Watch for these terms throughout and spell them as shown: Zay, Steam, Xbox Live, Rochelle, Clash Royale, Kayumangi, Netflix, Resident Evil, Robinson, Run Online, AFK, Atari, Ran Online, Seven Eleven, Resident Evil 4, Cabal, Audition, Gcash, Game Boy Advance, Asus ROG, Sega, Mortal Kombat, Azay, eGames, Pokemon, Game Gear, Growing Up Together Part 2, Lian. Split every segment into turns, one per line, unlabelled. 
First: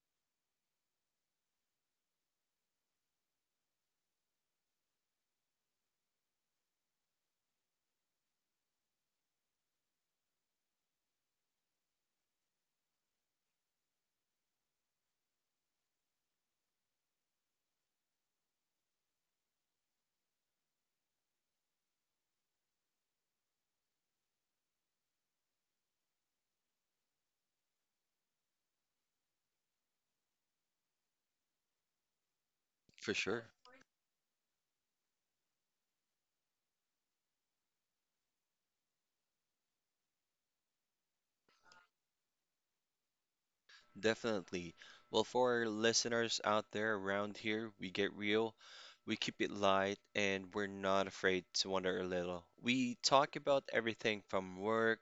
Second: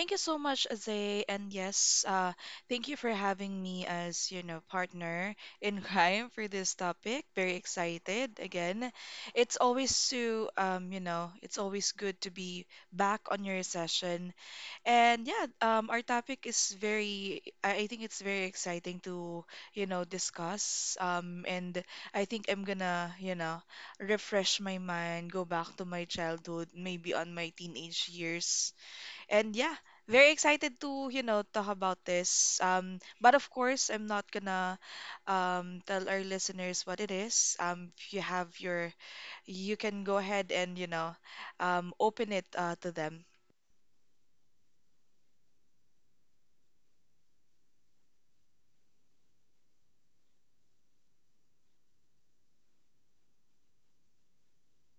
Thank you so much, Azay. And yes, thank you for having me as, you know, partner in crime for this topic. Very excited again. It's always so, you know, it's always good to be back on your session and yeah, our topic is very, I think it's very exciting to, you know, discuss. And I think I'm gonna, you know, refresh my mind, go back to my childhood, maybe on my teenage years. And yeah, very excited to, you know, talk about this.
For
But
sure.
of course, I'm not gonna tell our listeners what it is. If you have your, you can go ahead and, you know, open it to them.
Definitely. Well, for our listeners out there around here, we get real, we keep it light, and we're not afraid to wonder a little. We talk about everything from work,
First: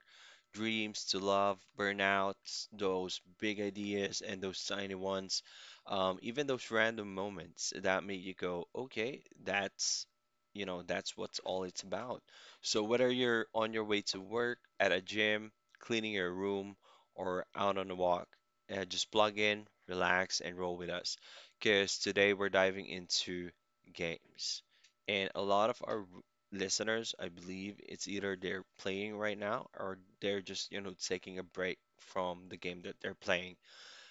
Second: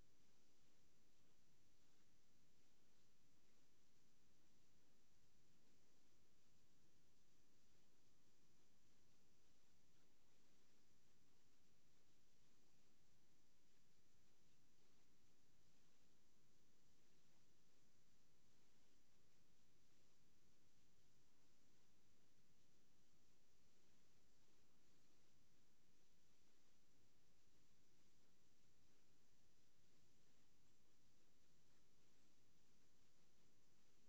dreams to love, burnouts, those big ideas and those tiny ones, even those random moments that make you go, okay, that's that's what's all it's about. So whether you're on your way to work, at a gym, cleaning your room, or out on a walk, just plug in, relax, and roll with us. Because today we're diving into games. And a lot of our listeners, I believe, it's either they're playing right now or they're just, taking a break from the game that they're playing.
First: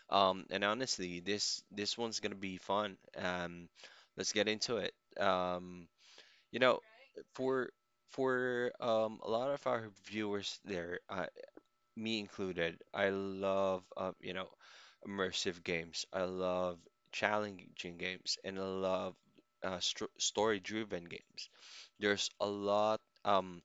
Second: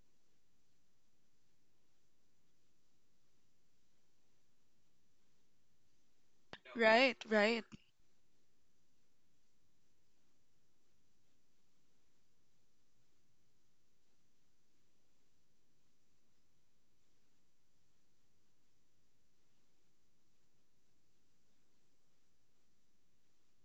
And honestly, this one's gonna be fun. Let's get into it. Um, you know,
Right, right.
for for a lot of our viewers there, me included, I love immersive games. I love challenging games, and I love stro story-driven games. There's a lot, um,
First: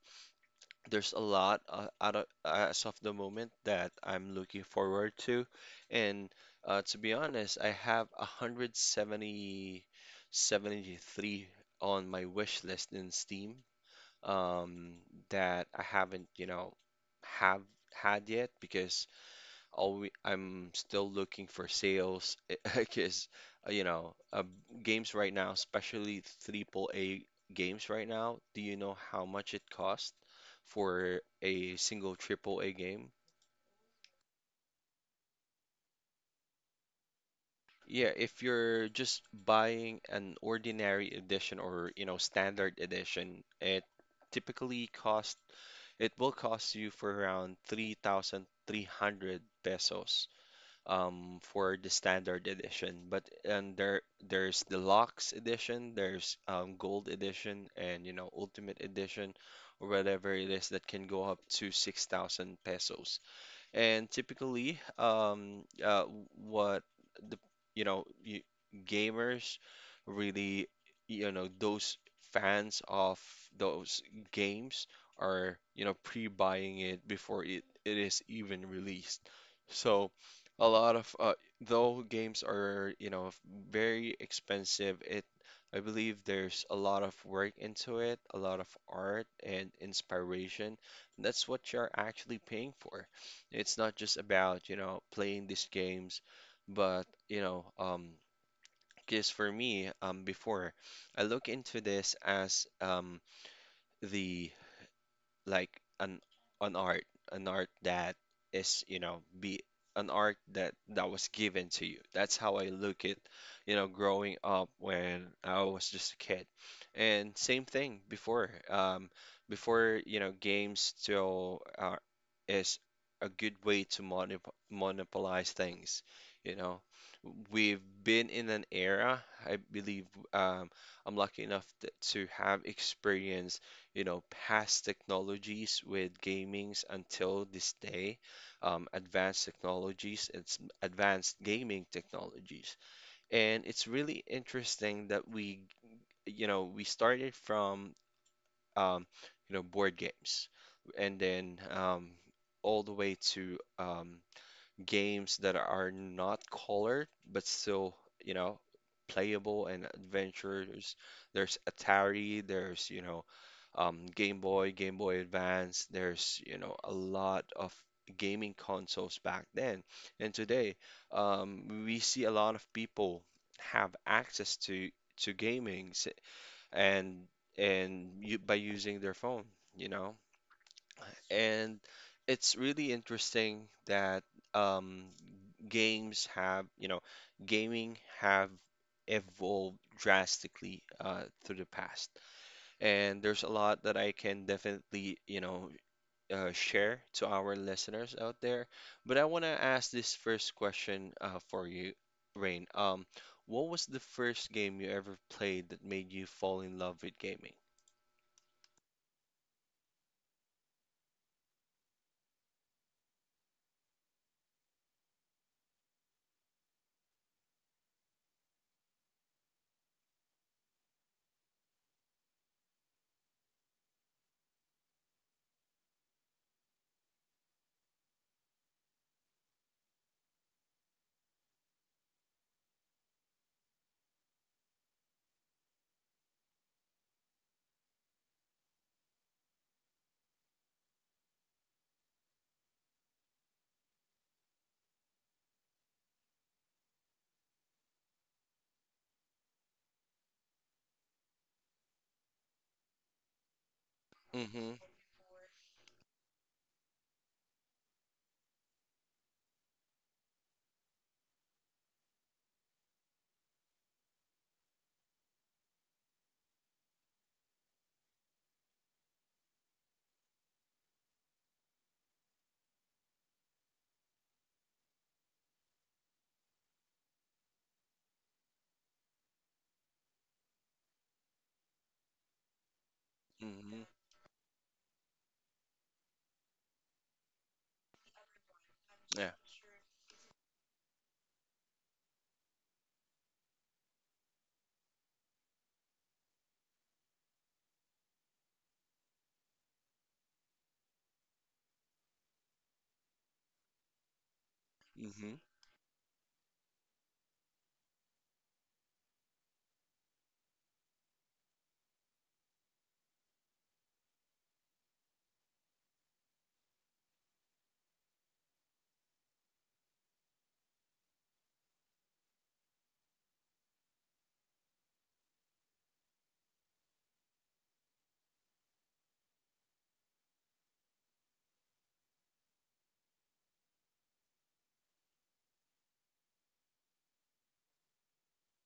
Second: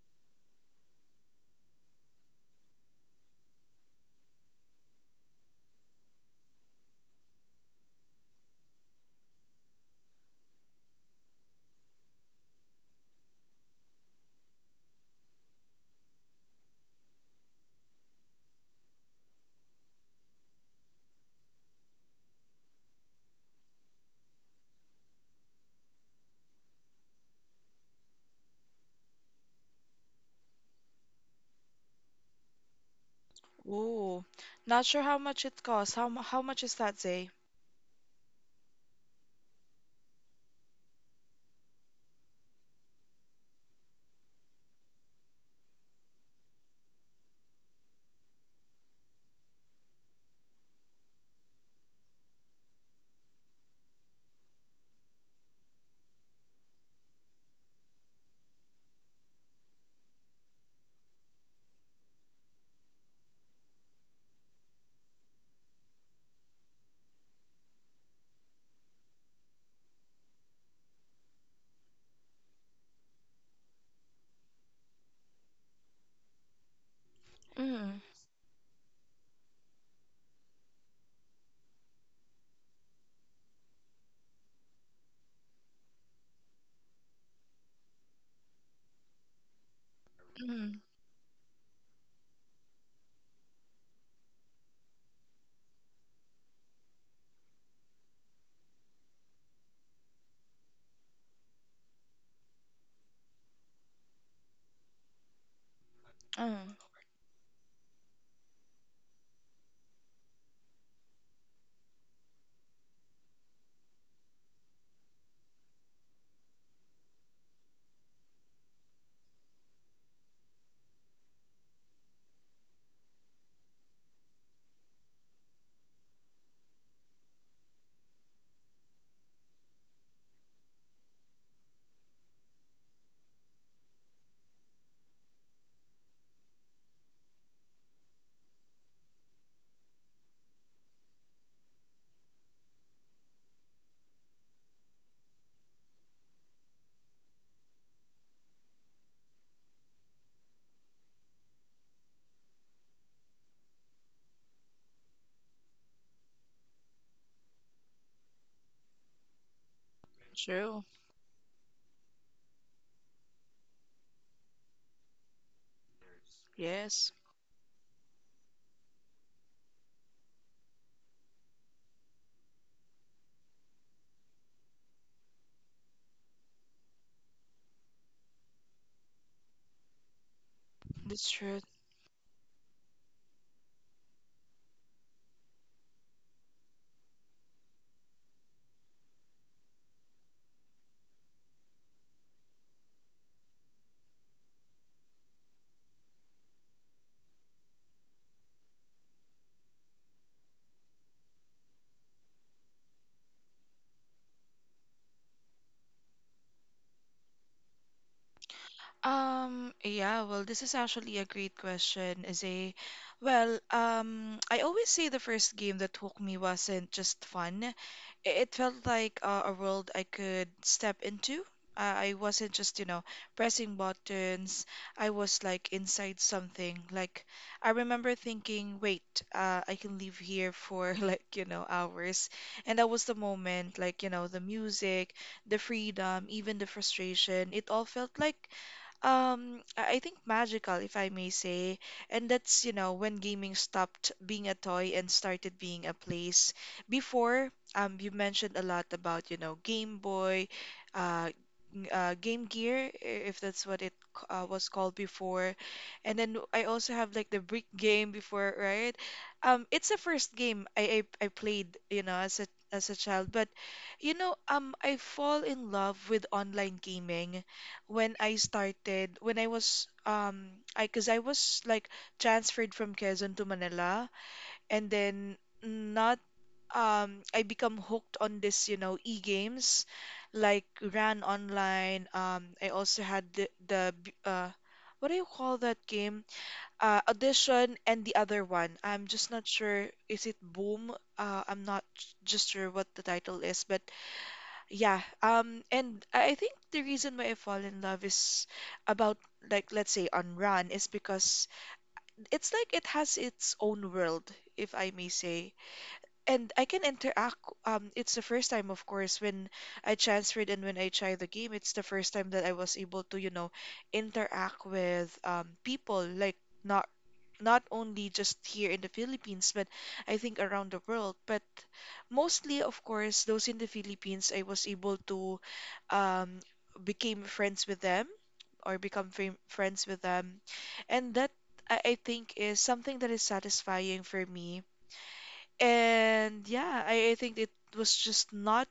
there's a lot out of, as of the moment that I'm looking forward to, and to be honest, I have 73 on my wish list in Steam, um, that I haven't, have had yet because always I'm still looking for sales because you know uh, games right now, especially triple A games right now. Do you know how much it costs for a single triple A game?
Ooh, not sure how much it costs. How much is that, Zay?
Yeah, if you're just buying an ordinary edition or standard edition, it typically cost it will cost you for around 3,300 pesos for the standard edition. But and there's deluxe edition, there's gold edition, and ultimate edition, or whatever it is that can go up to 6,000 pesos. And typically, what the you know you, gamers really, those fans of those games are, pre-buying it before
Mm,
it is even released. So a lot of though games are, very expensive, it I believe there's a lot of work into it, a lot of art and inspiration.
mm,
That's what you're actually paying for. It's not just about, playing these games, but, because for me, before I look into this as the like an
mm.
an art, an art that is, you know, be an art that was given to you. That's how I look at, growing up when I was just a kid. And same thing before, before, games still are, is a good way to monopolize things, you know. We've been in an era, I believe, um, I'm lucky enough to have experienced, past technologies with gamings until this day, advanced technologies, it's advanced gaming technologies. And it's really interesting that we, we started from, um, board games and then all the way to games that are not colored but still, you know, playable and
True.
adventures. There's Atari, there's, Game Boy, Game Boy Advance. There's, a
Yes,
lot of gaming consoles back then. And today, we see a lot of people have access to gaming s- and and you, by using their phone, you know.
that's true.
And it's really interesting that um, games have, you know, gaming have evolved drastically through the past. And there's a lot that I can definitely, share to our listeners out there. But I want to ask this first question for you, Rain. What was the first game you ever played that made you fall in love with gaming?
Yeah, well, this is actually a great question, Zay. Well, I always say the first game that hooked me wasn't just fun. It felt like a world I could step into. I wasn't just, you know, pressing buttons. I was like inside something. Like I remember thinking, wait, I can live here for like, you know, hours. And that was the moment, like, you know, the music, the freedom, even the frustration. It all felt like I think magical, if I may say. And that's, you know, when gaming stopped being a toy and started being a place. Before, you mentioned a lot about, you know, Game Boy, uh, Game Gear, if that's what it was
Mm-hmm.
called before. And then I also have like the brick game before, right? It's the first game I played, you know, as a child. But, you know, I fall in love with online gaming when I started, when I was I because I was like transferred from Quezon to Manila and then not I become hooked on this, you know, e-games like ran online. I also had the
Mm-hmm.
the b- uh what do you call that game? Uh, Audition and the other one. I'm just
Yeah.
not sure, is it Boom? I'm not just sure what the title is, but yeah, and I think the reason why I fall in love is about like let's say on Run is because it's like it has its own world, if I may
Mm-hmm.
say. And I can interact. It's the first time, of course, when I transferred and when I tried the game, it's the first time that I was able to, you know, interact with people like not not only just here in the Philippines, but I think around the world. But mostly, of course, those in the Philippines, I was able to, um, became friends with them or become friends with them, and that I think is something that is satisfying for me. And yeah, I think it was just not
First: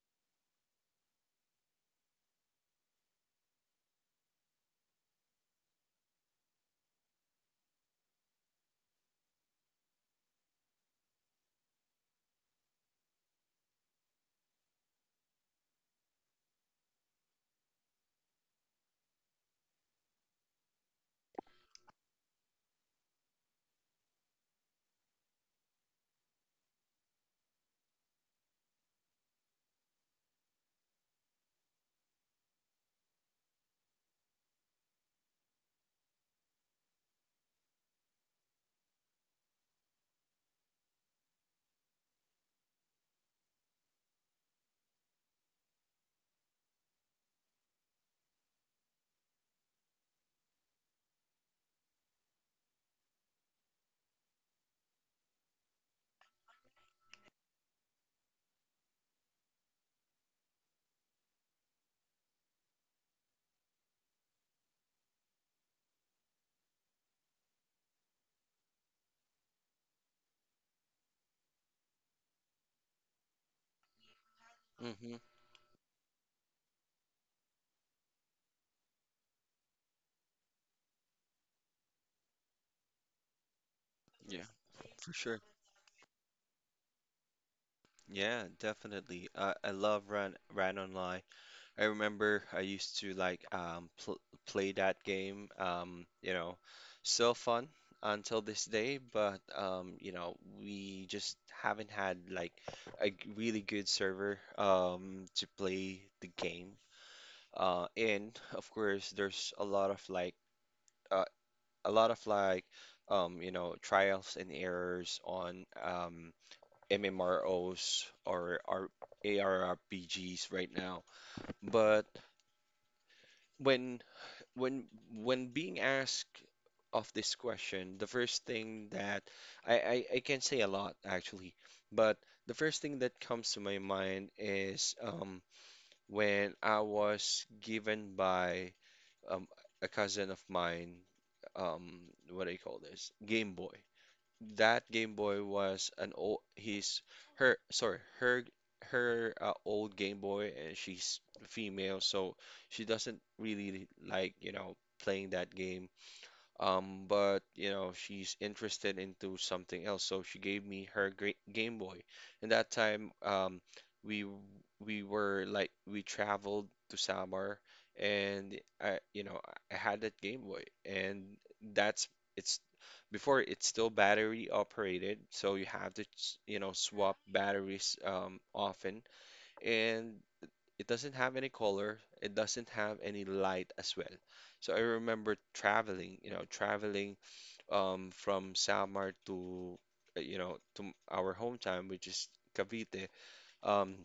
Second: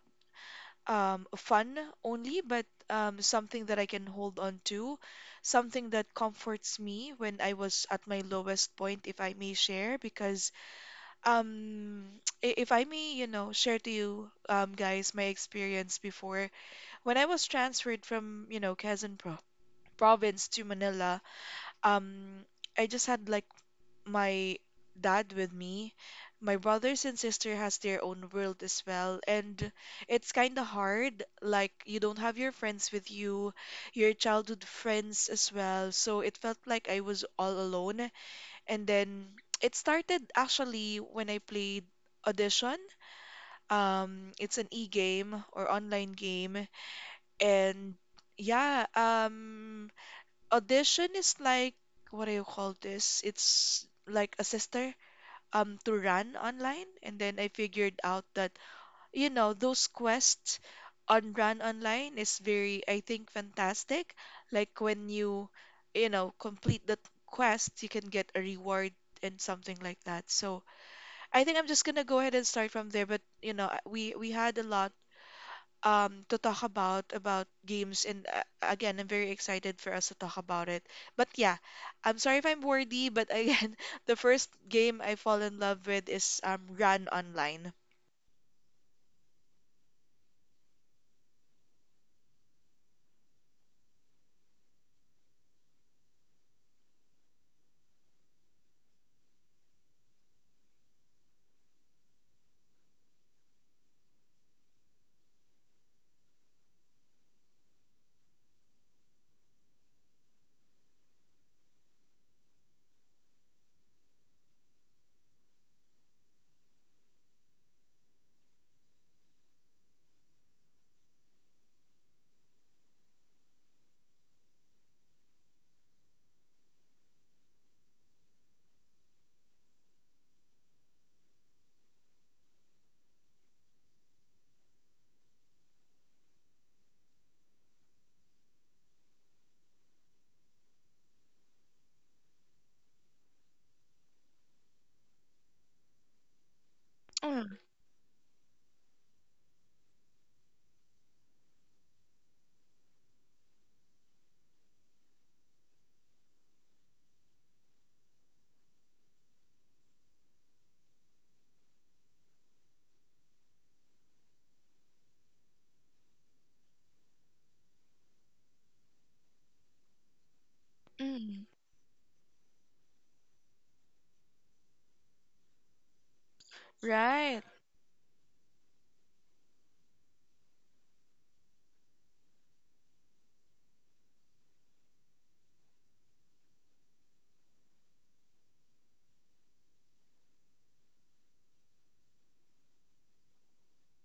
fun only, but something that I can hold on to, something that comforts me when I was at my lowest point, if I may share, because um, if I may, you know, share to you guys my experience before when I was transferred from, you know, Quezon Pro province to Manila, um, I just had like my dad with me. My brothers and sister has their own world as well, and it's kind of hard. Like you don't have your friends with you, your childhood friends as well. So it felt like I was all alone. And then it started actually when I played Audition. It's an e-game or online game, and yeah, Audition is like what do you call this? It's like a sister to run online, and then I figured out that you know those quests on run online is very I think fantastic, like when you know complete the quest you can get a reward and something like that. So I think I'm just gonna go ahead and start from there, but you know we had a lot
Mm-hmm.
to talk about games, and again I'm very excited for us to talk about it. But yeah, I'm sorry if I'm wordy, but again, the
Yeah,
first game
for
I fall
sure.
in love with is Run Online.
Yeah, definitely. I love Ran Online. I remember I used to like pl play that game. Still fun until this day, but, we just haven't had like really good server to play the game. And of course, there's a lot of like uh, a lot of like trials and errors on, MMROs or our ARRPGs right now, but when when when being asked of this question, the first thing that I can say a lot actually, but the first thing that comes to my mind is when I was given by um, a cousin of mine, um, what do you call this? Game Boy that Game Boy was an old his
Mm,
her sorry her old Game Boy and she's female so she doesn't really like, playing that game, but, she's interested into something else, so she gave me her great Game Boy. And that time, we w- we were like we traveled to Samar, and I, I had that Game Boy, and
mm,
that's it's before it's still battery operated, so you have to swap
Right.
batteries often, and it doesn't have any color. It doesn't have any light as well. So I remember traveling, from Samar to, to our hometown, which is Cavite. Um,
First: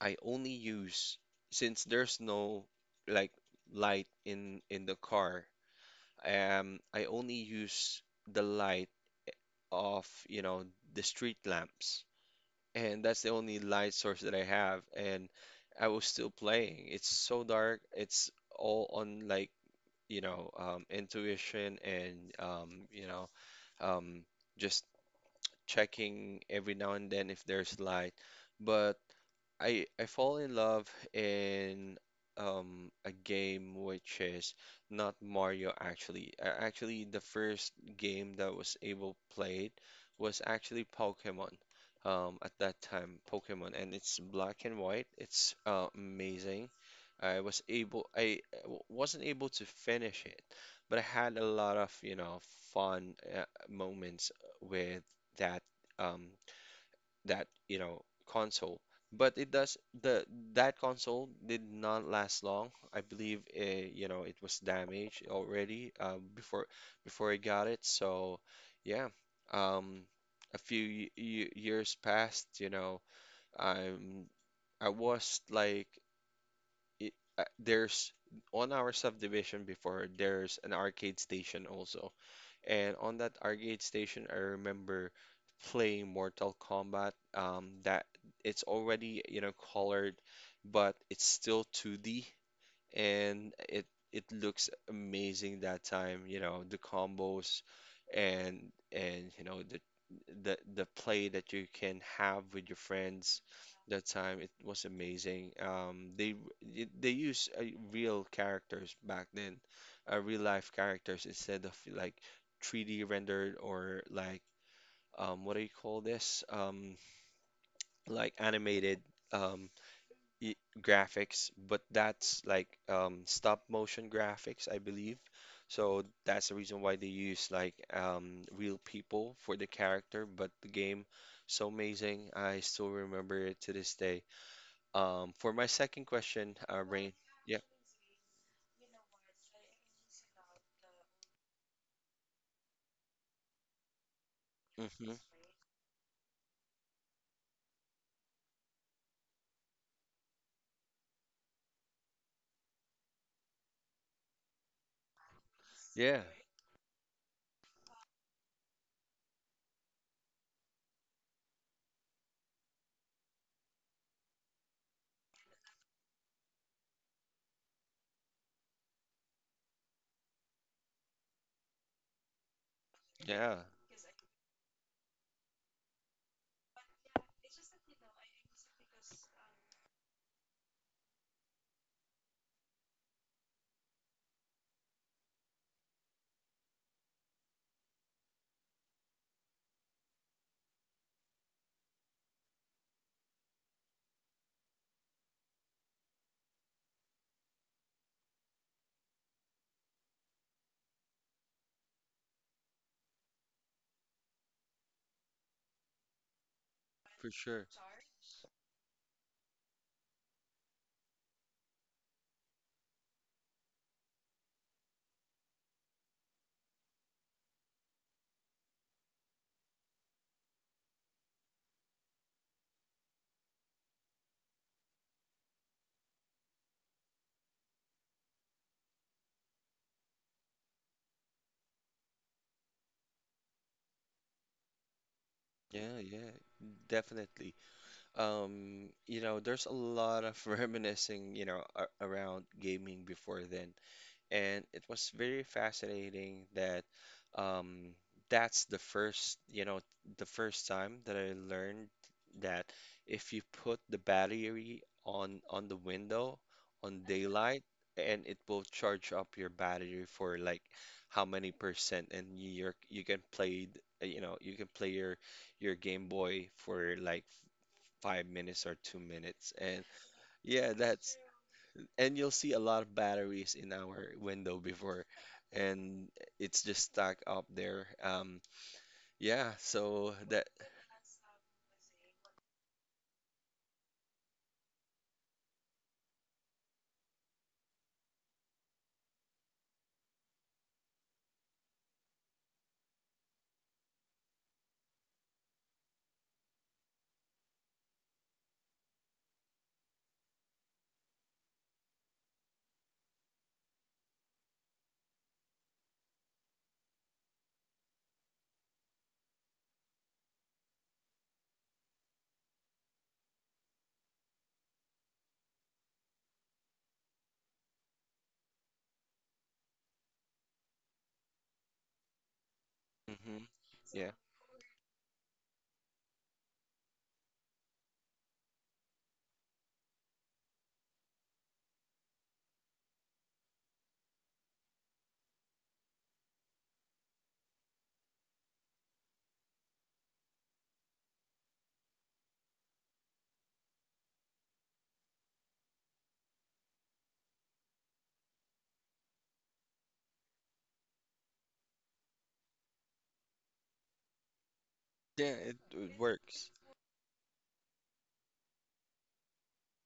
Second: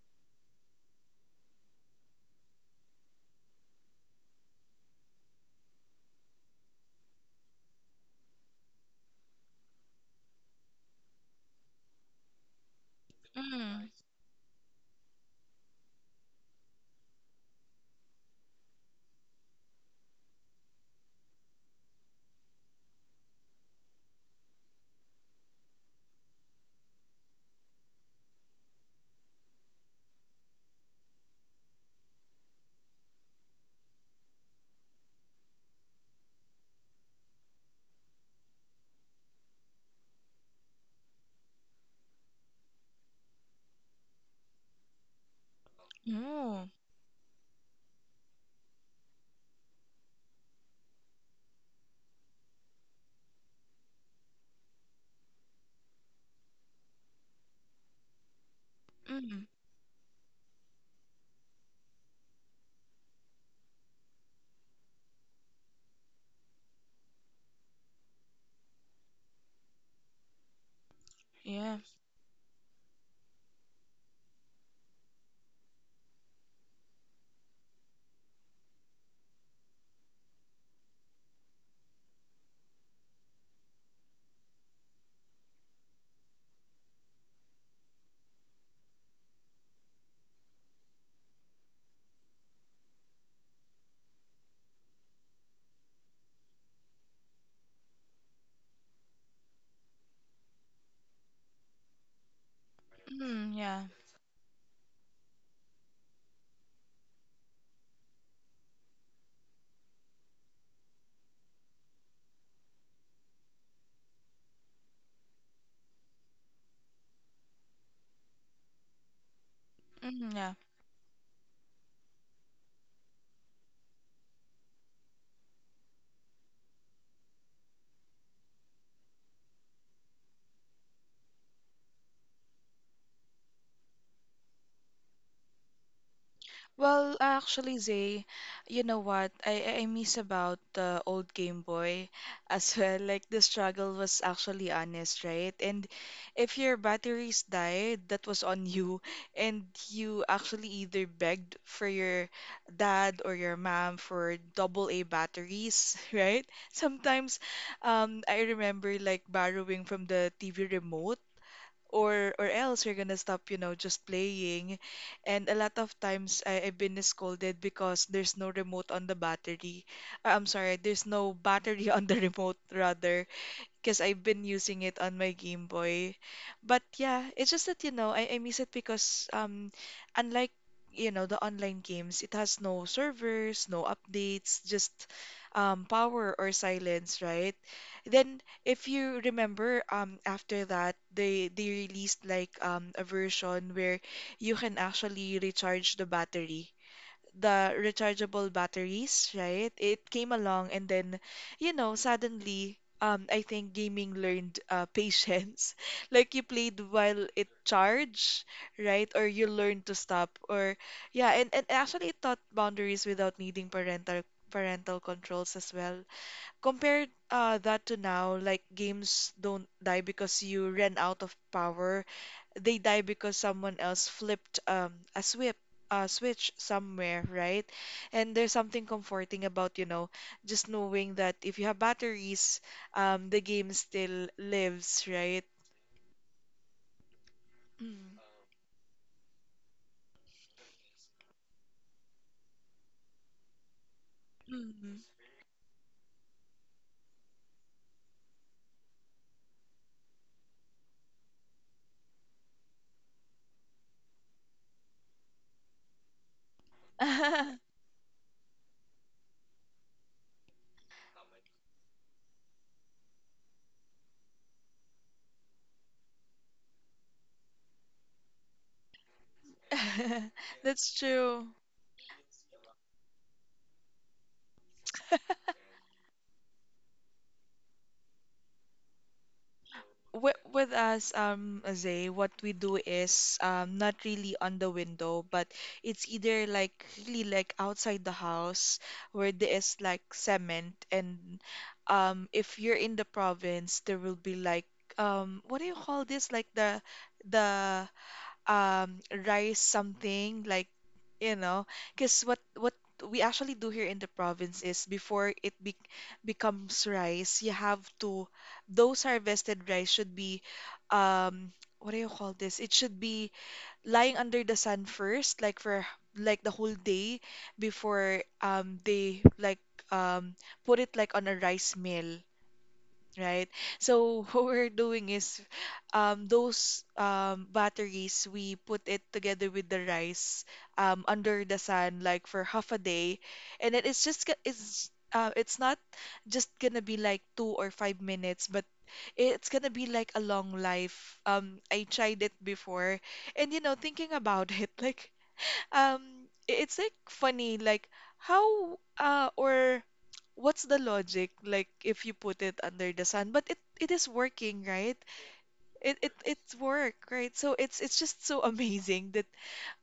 I only use, since there's no like light in the car. I only use the light of, the street lamps and that's the only
Mm,
light source that I have, and I was still playing. It's so dark. It's all on like, intuition and, um, just checking every now and then if there's light. But I fall in love in a game which is not Mario actually. Actually, the first game that was able played was actually Pokemon. At that time, Pokemon, and it's black and white. It's
ooh,
amazing. I wasn't able to finish it, but I had a lot of, fun moments with that. Um, that you know console, but
mm,
it does the that console did not last long, I believe, it was damaged already before I got it, so yeah, um a few y y
yeah,
years passed, you know. I'm I was like it, there's On our subdivision before there's an arcade station also, and on that arcade station, I remember playing Mortal Kombat. That It's already, colored, but it's still 2D, and it looks amazing that time. You know, the combos, and the play that you can have with your friends,
mm, yeah,
that time. It was amazing. They use real characters back then, real life characters instead of like 3D rendered or like, what do you call this? Animated um,
mm,
I
yeah.
graphics, but that's like stop motion graphics, I believe. So that's the reason why they use like real people for the character, but the game so amazing. I still remember it to this day. For my second question, Rain.
Well,
Yeah.
actually, Zay, you know what? I miss about the old Game Boy as well. Like the struggle was actually
Mm-hmm.
honest, right? And if your batteries died, that was on you. And you actually either begged for your dad or your mom for double A batteries,
Yeah.
right? Sometimes I remember like borrowing from the TV remote, or else you're gonna stop, you know, just playing. And a lot of times I've been scolded because there's no remote on the battery. I'm sorry, there's no battery on the remote, rather,
Yeah.
because I've been using it on my Game Boy. But yeah, it's just that you know I miss it, because unlike you know the online games, it has no servers, no updates, just power or silence, right? Then if you remember after that they released like a version where you can actually recharge the battery, the rechargeable batteries, right? It came along, and then, you know, suddenly, I think gaming learned patience. Like you played while
For
it
sure.
charged, right? Or you learned to stop. Or yeah, and actually it taught boundaries without needing parental controls as well. Compared that to now, like games don't die because you ran out of power, they die because someone else flipped a swip a switch somewhere, right? And there's something comforting about, you know, just knowing that if you have batteries, the game still lives, right?
Yeah, yeah, definitely. You know, there's a lot of reminiscing, you know, a around gaming before then, and it
Mm.
was very fascinating that, um, that's the first, the first time that I learned that if you put the battery on the window on
Mm.
daylight, and it will charge up your battery for like how many percent, and you can play, you can play your Game Boy for like 5 minutes or 2 minutes, and yeah,
That's
that's,
true.
and you'll see a lot of batteries in our window before, and it's just stacked up there, yeah, so
with,
that.
with us, Zay, what we do is not really on the window, but it's either like really like outside the house where there is like cement, and if you're in the province, there will be like what do you call this? Like the rice something like you know, because what we actually do here in the province is before it be becomes rice, you have to, those harvested rice should be um what do you call this, it should be lying under the sun first, like for like the whole day, before they like um put it like on a rice mill,
Hmm.
right?
Yeah,
So what we're doing is those batteries, we put it together with the rice under the sun like for half a day, and it is just it's not just gonna be like 2 or 5 minutes, but it's gonna be like a long life. I tried it before, and you know, thinking about it, like it's like funny, like how or what's the logic, like if you put it under the sun, but it is working, right?
yeah it it
it it
works.
it's work, right? So it's just so amazing that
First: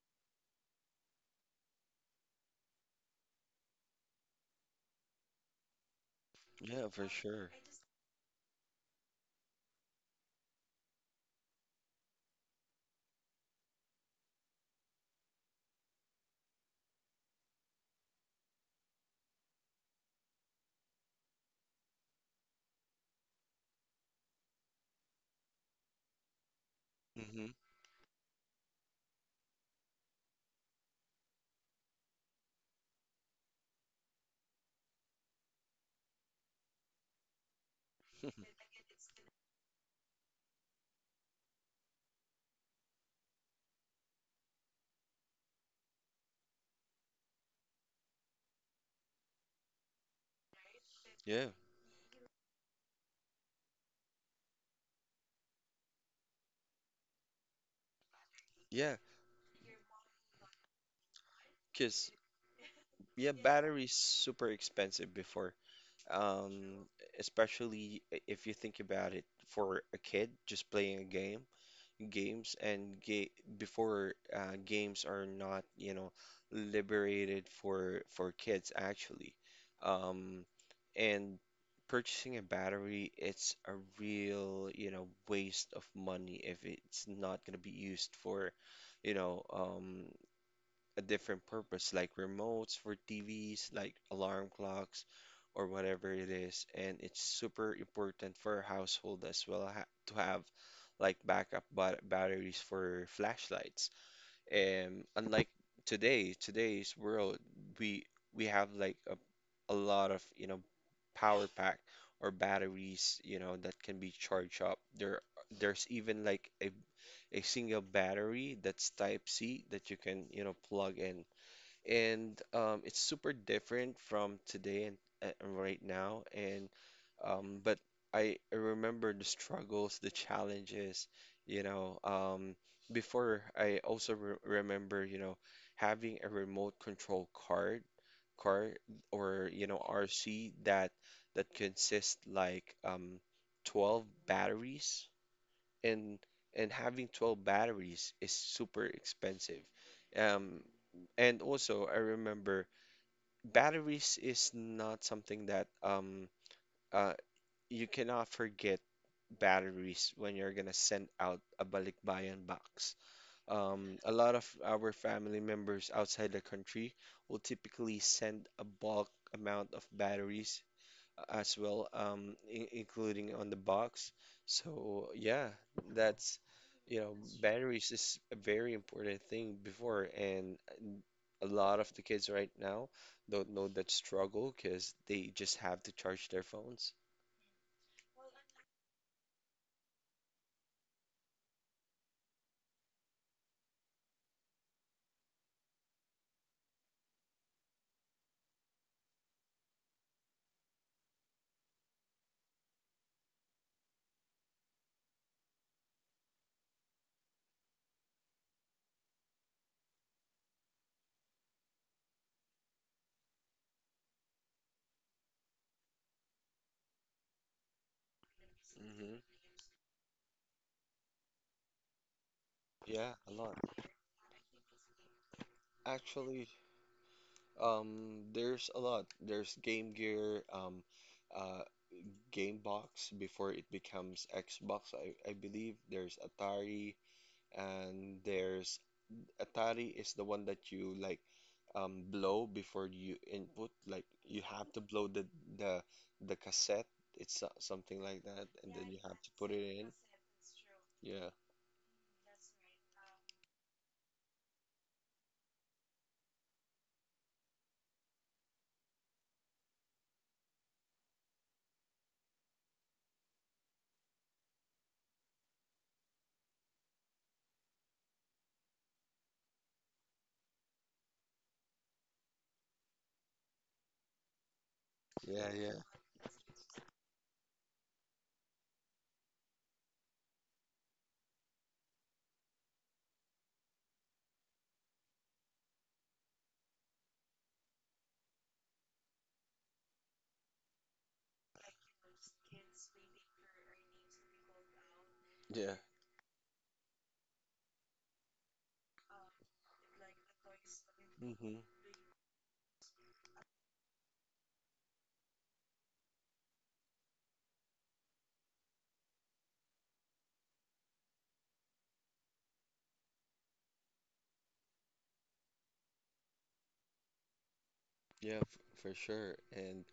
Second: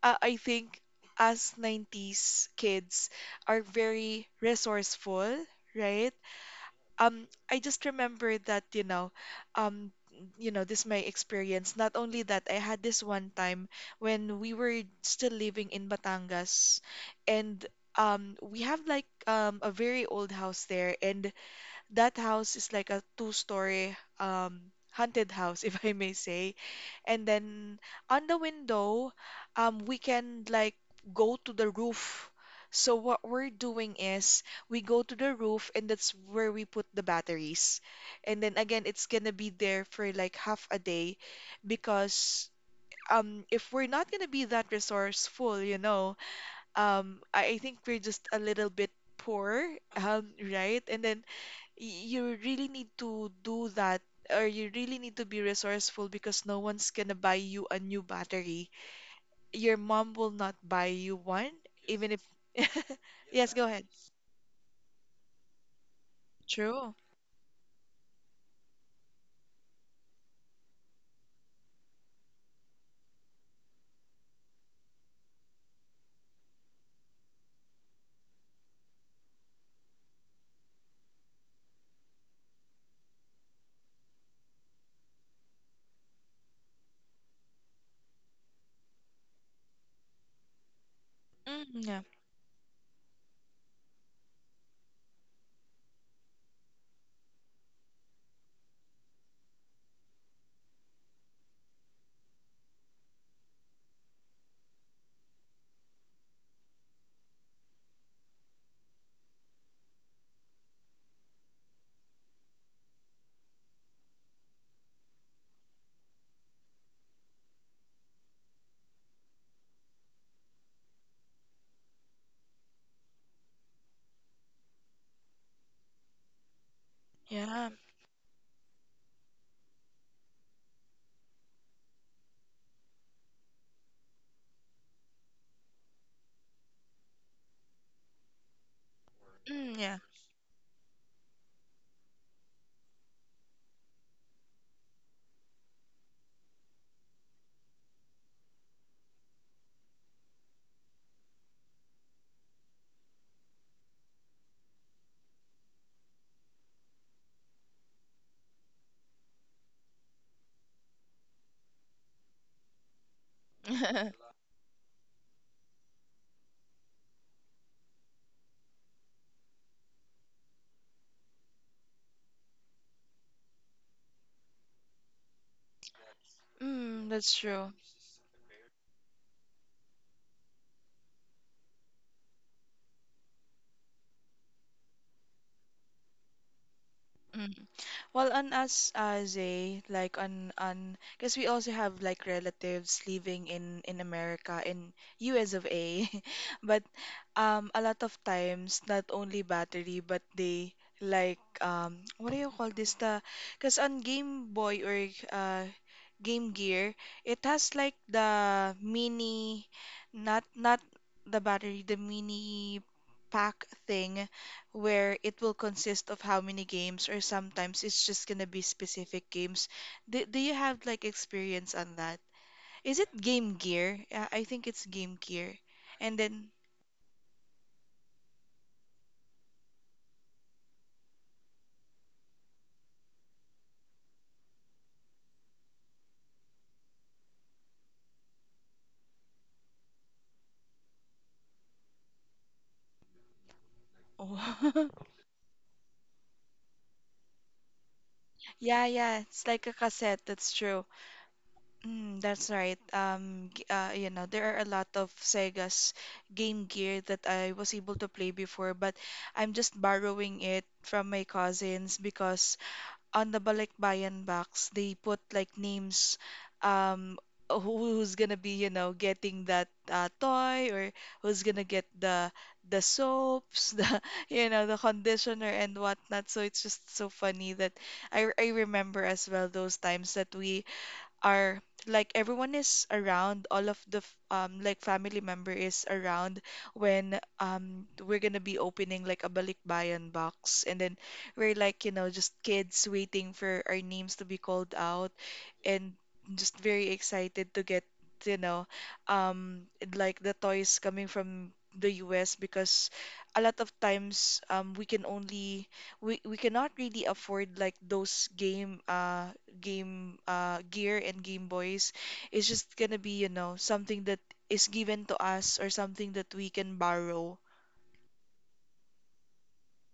I think us 90s kids are very resourceful, right?
Yeah, for sure.
I just remember that you know, um this my experience, not only that I had this one time when we were still living in Batangas, and we have like a very old house there, and that house is like a two-story haunted house, if I may say. And
Hmm.
then on the window, we can like go to the roof. So what we're doing is we go to the roof, and that's where we put the batteries. And then again, it's gonna be there for like half a day, because if we're not gonna be that resourceful, you know, I think we're just a little bit poor, right? And then
Yeah,
you really need to do that, or you really need to be resourceful, because no one's gonna buy you a new battery.
yeah,
Your mom will not buy you one,
because
even if
yeah,
yes, go ahead.
batteries super expensive before, um
True.
especially if you think about it for a kid just playing a game games and ga before, games are not, liberated for kids actually. Um, and purchasing a battery, it's a real, waste of money if it's not going to be used for, you know, um, a different
Mm,
purpose,
yeah.
like remotes for TVs, like alarm clocks, or whatever it is. And it's super important for a household as well ha to have like backup batteries for flashlights. And unlike today's world, we we have like a lot of, you know, power pack or batteries, you know, that can be charged up. There's even like a single battery that's type C that you can, you know, plug in and it's super different from today and right now and um,
Yeah.
but I remember the struggles the challenges you know um, before I also re remember you know having a remote control car or you know
Mm,
RC that consists like 12 batteries and and having 12 batteries is super expensive. Um, and also I remember batteries is not something that uh you cannot forget batteries when you're gonna send out a balikbayan box.
yeah.
Um, a lot of our family members outside the country will typically send a bulk amount of batteries as well, in including on the box. So yeah, that's you
Mm,
know,
that's true.
batteries is a very important thing before, and a lot of the kids right now don't know that struggle because they just have to charge their phones.
Mm. Well, on us as a like on, because we also have like relatives living in America, in US of A, but a lot of times not only battery, but they like what do you call this, the, because on Game Boy or uh Game Gear, it has like the mini, not the battery, the mini pack thing, where it will consist of how many games, or sometimes it's just gonna be
Hmm.
specific games. Do you have like experience on that? Is it
Yeah, a
Game
lot.
Gear? Yeah, I think it's Game Gear. And
Actually,
then
there's a lot. There's Game Gear, uh, Game Box before it becomes Xbox, I believe. There's Atari, and there's Atari is the one that you like blow before you input. Like you have to
oh.
blow the the cassette. It's something like that, and
Yeah,
then you
yeah,
have to
it's
put it
like a
in.
cassette, that's true.
Yeah.
Mm, that's right. You know, there are a lot of Sega's Game Gear that I was able to play before, but I'm just borrowing it from my cousins because on the balikbayan box they put like names, um who's gonna be, you know, getting that toy, or who's gonna get the soaps, the, you know, the conditioner
Yeah,
and
yeah.
whatnot. So it's just so funny that I remember as well those times that we are, like, everyone is around, all of the like family member is around when we're gonna be opening like a balikbayan box, and then we're like, you know, just kids waiting for our names to be called out,
Yeah.
and just very excited to get, you know, um like the toys coming from
Hmm.
the US, because a lot of times, we can only we cannot really afford like those Game Gear and Game Boys. Is just gonna be, you know, something that is given to us, or something that we can borrow.
Yeah, f for sure. And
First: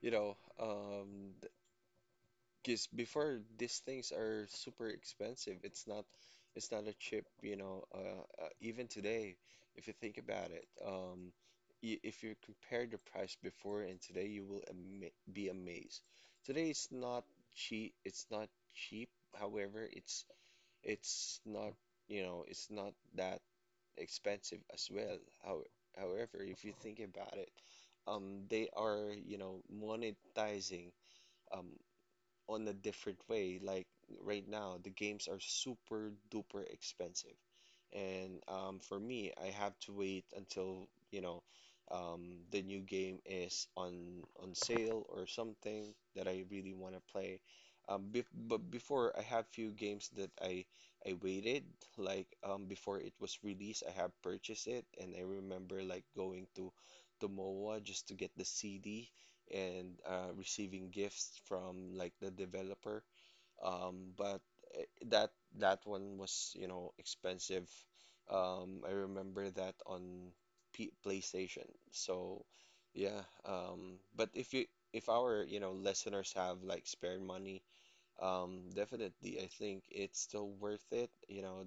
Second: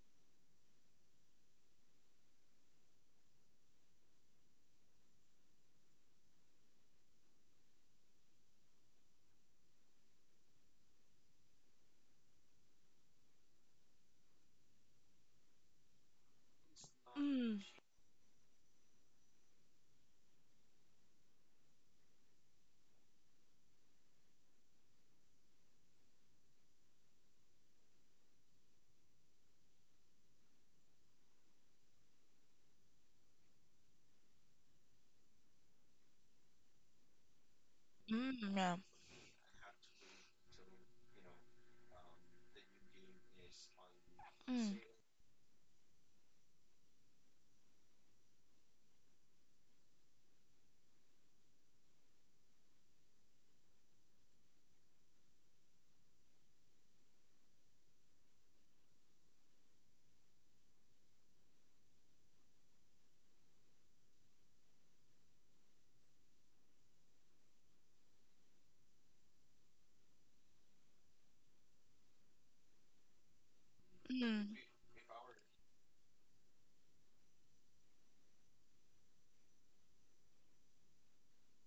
you know, um, because before these things are super expensive. It's not a chip, you know, even today, if you think about it, y if you compare the price before and today, you will ama be amazed. Today it's not
Mm,
cheap, it's not cheap. However, it's not, you know, it's not that expensive as well. However, if you think about it, they are, you know, monetizing um, on a different way. Like right now, the games are super duper expensive. And
mm, yeah.
For me, I have to wait until, you know, the new game is on
Mm,
sale or something that I really want to play. Be But before, I have few games that I waited before it was released. I have purchased it, and I remember like going to MOA just to get the CD and receiving gifts from like the developer. But eh, That that one was, you know, expensive. I remember that on P PlayStation. So yeah, um, but if
mm,
you if our, you know, listeners have like spare money, definitely I think it's still worth it. You know,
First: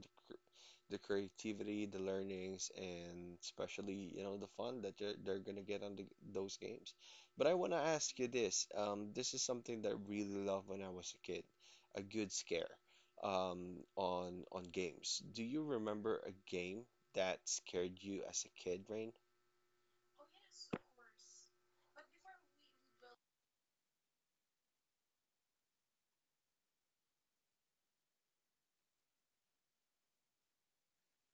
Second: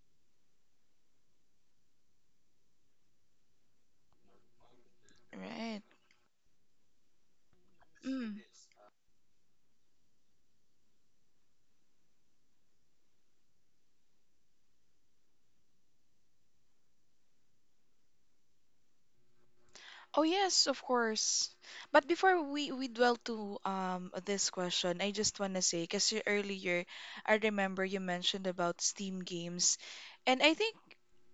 the creativity, the learnings, and especially, you know, the fun that they're gonna
right.
get on the, those games. But I wanna ask you
Mm.
this. This is something that I really loved when I was a kid, a good scare, on games. Do you remember a game that scared you as a kid, Rain?
Oh yes, of course. But before we dwell to this question, I just want to say, because earlier I remember you mentioned about Steam games, and I think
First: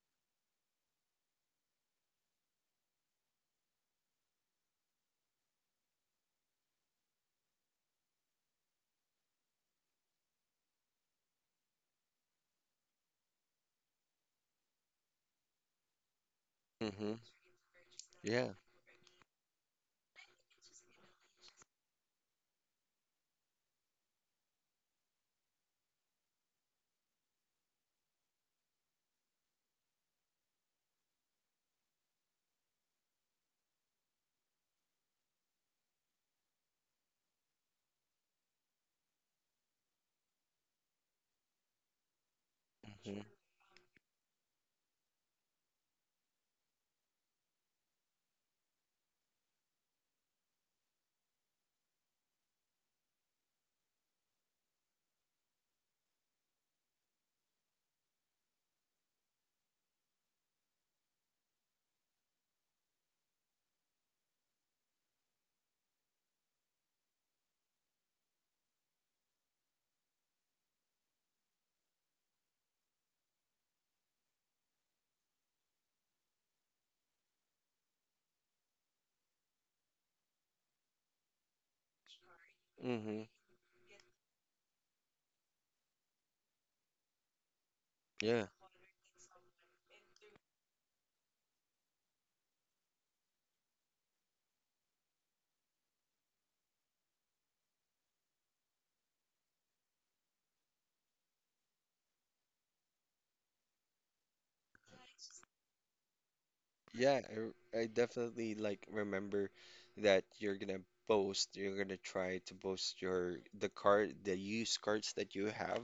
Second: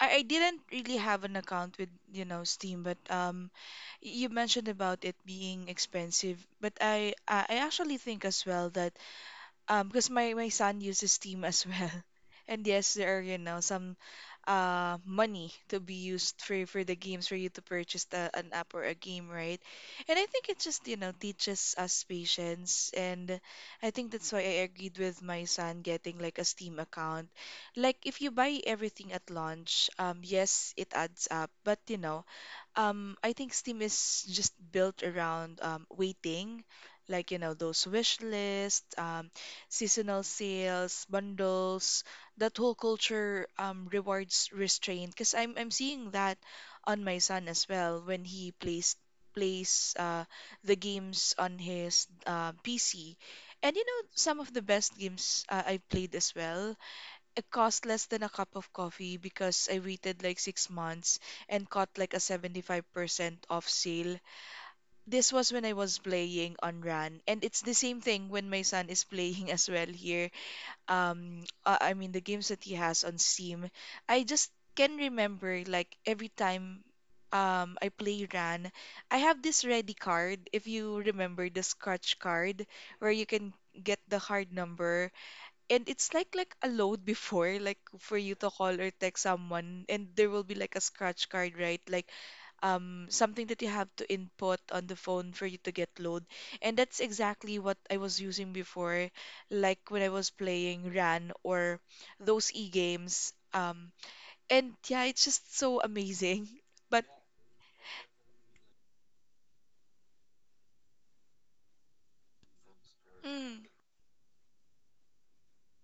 I didn't really have an account with, you know, Steam, but you mentioned about it being expensive, but I actually think as well that, because my son uses Steam as well, and yes, there are, you know, some money to be used for the
Mm-hmm.
games, for you to purchase the, an
Yeah.
app or a game, right? And I think it just, you know, teaches us patience, and I think that's why I agreed with my son getting like a Steam account. Like if you buy everything at launch, yes, it adds up, but, you know, I think Steam is just built around, waiting, like, you know, those wish lists, seasonal sales, bundles. That whole culture, rewards restraint, because I'm seeing that on my son as well when he plays plays the games on his PC, and, you know, some of the best games, I've played as well, it cost less than a cup of coffee because I waited like six months and caught like a 75% off sale. This was when I was playing on RAN, and it's the same thing when my son is playing as well here. I mean, the games that he has on Steam, I just can remember like every time. I play RAN. I have this ready card, if you remember the scratch card,
Mm-hmm.
where
Mm-hmm.
you can get the card number, and it's like a load before, like for you
Yeah.
to call or text someone, and there will be like a scratch card, right, like something that you have to input on the phone for you to get load, and that's exactly what I was using before, like when I was playing RAN or those e-games. And yeah, it's just so amazing. But
Yeah, I definitely like remember that you're gonna boast, you're gonna try to boast your
mm,
the card, the used cards that you have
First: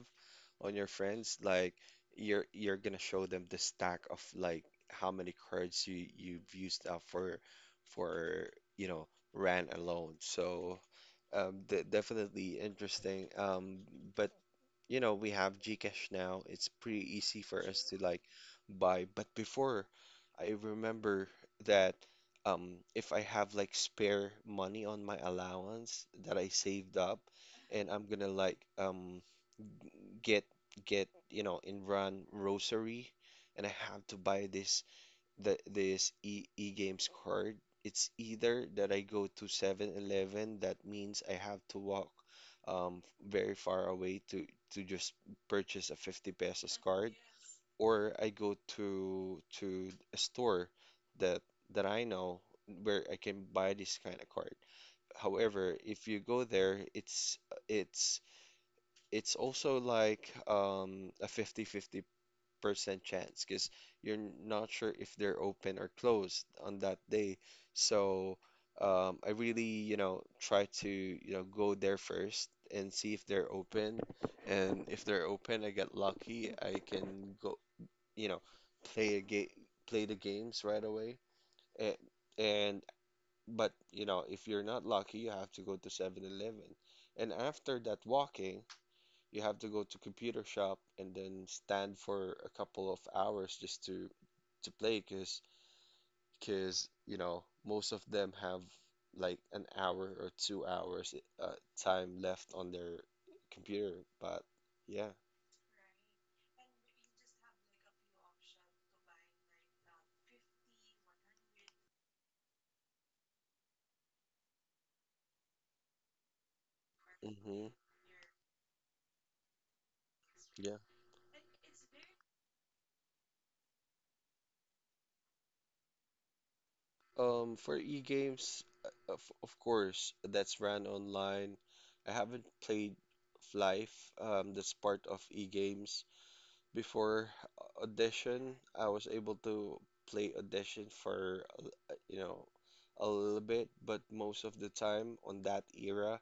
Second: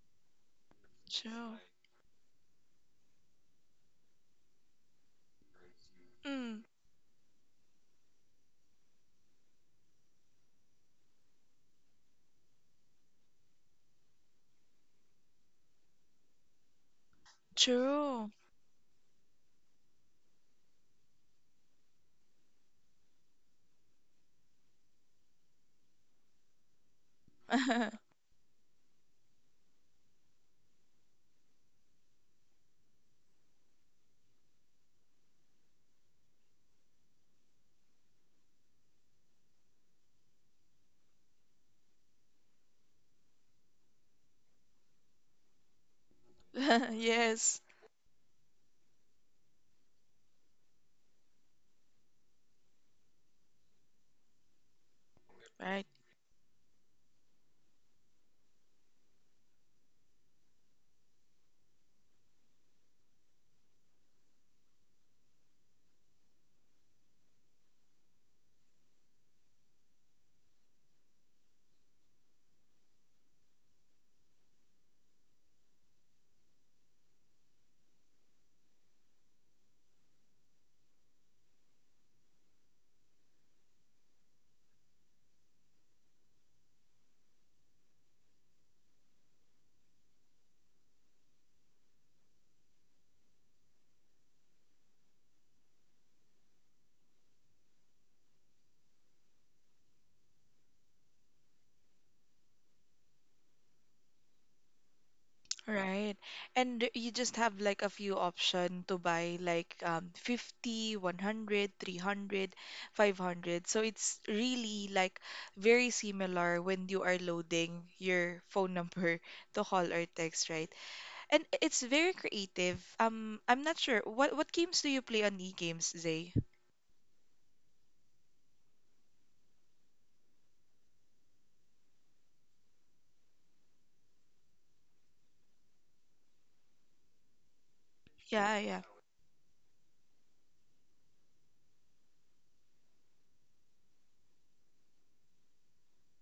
on your friends.
true.
Like you're gonna show them the stack of like how many cards you you've
Mm,
used up for you know ran alone. So de definitely interesting. But you know, we have Gcash now. It's pretty easy for us to like
true.
buy. But before, I remember that if I have like spare money on my allowance that I saved up, and I'm gonna like get get you know in run rosary, and I have to buy this e e-games card. It's either that I go to 7-Eleven that means I have to walk um very far away to just purchase a 50 pesos card,
Yes,
or I go to a store that I know where I can buy this kind of card. However,
right.
if you go there, it's it's also like a 50-50% chance because you're not sure if they're open or closed on that day. So I really, you know, try to, you know, go there first and see if they're open. And if they're open, I get lucky. I can go, you know, play a game, play the games right away. And, and But you know, if you're not lucky, you have to go to 7-Eleven. And after that walking, you have to go to computer shop and then stand for a couple of hours just to play because cause you know most of them have like an hour or 2 hours uh, time left on their computer but yeah.
Right. And you just have like a few option to buy like 50, 100, 300, 500. So it's really like very similar when you are
Mm-hmm.
loading your phone number to call or text, right?
Yeah.
And it's very creative. I'm not sure. What games do you play on e-games, Zay?
For e-games, of course that's ran online. I haven't played life. That's part of e-games before. Audition,
Yeah, yeah.
I was able to play audition for, uh, you know, a little bit, but most of the time on that era,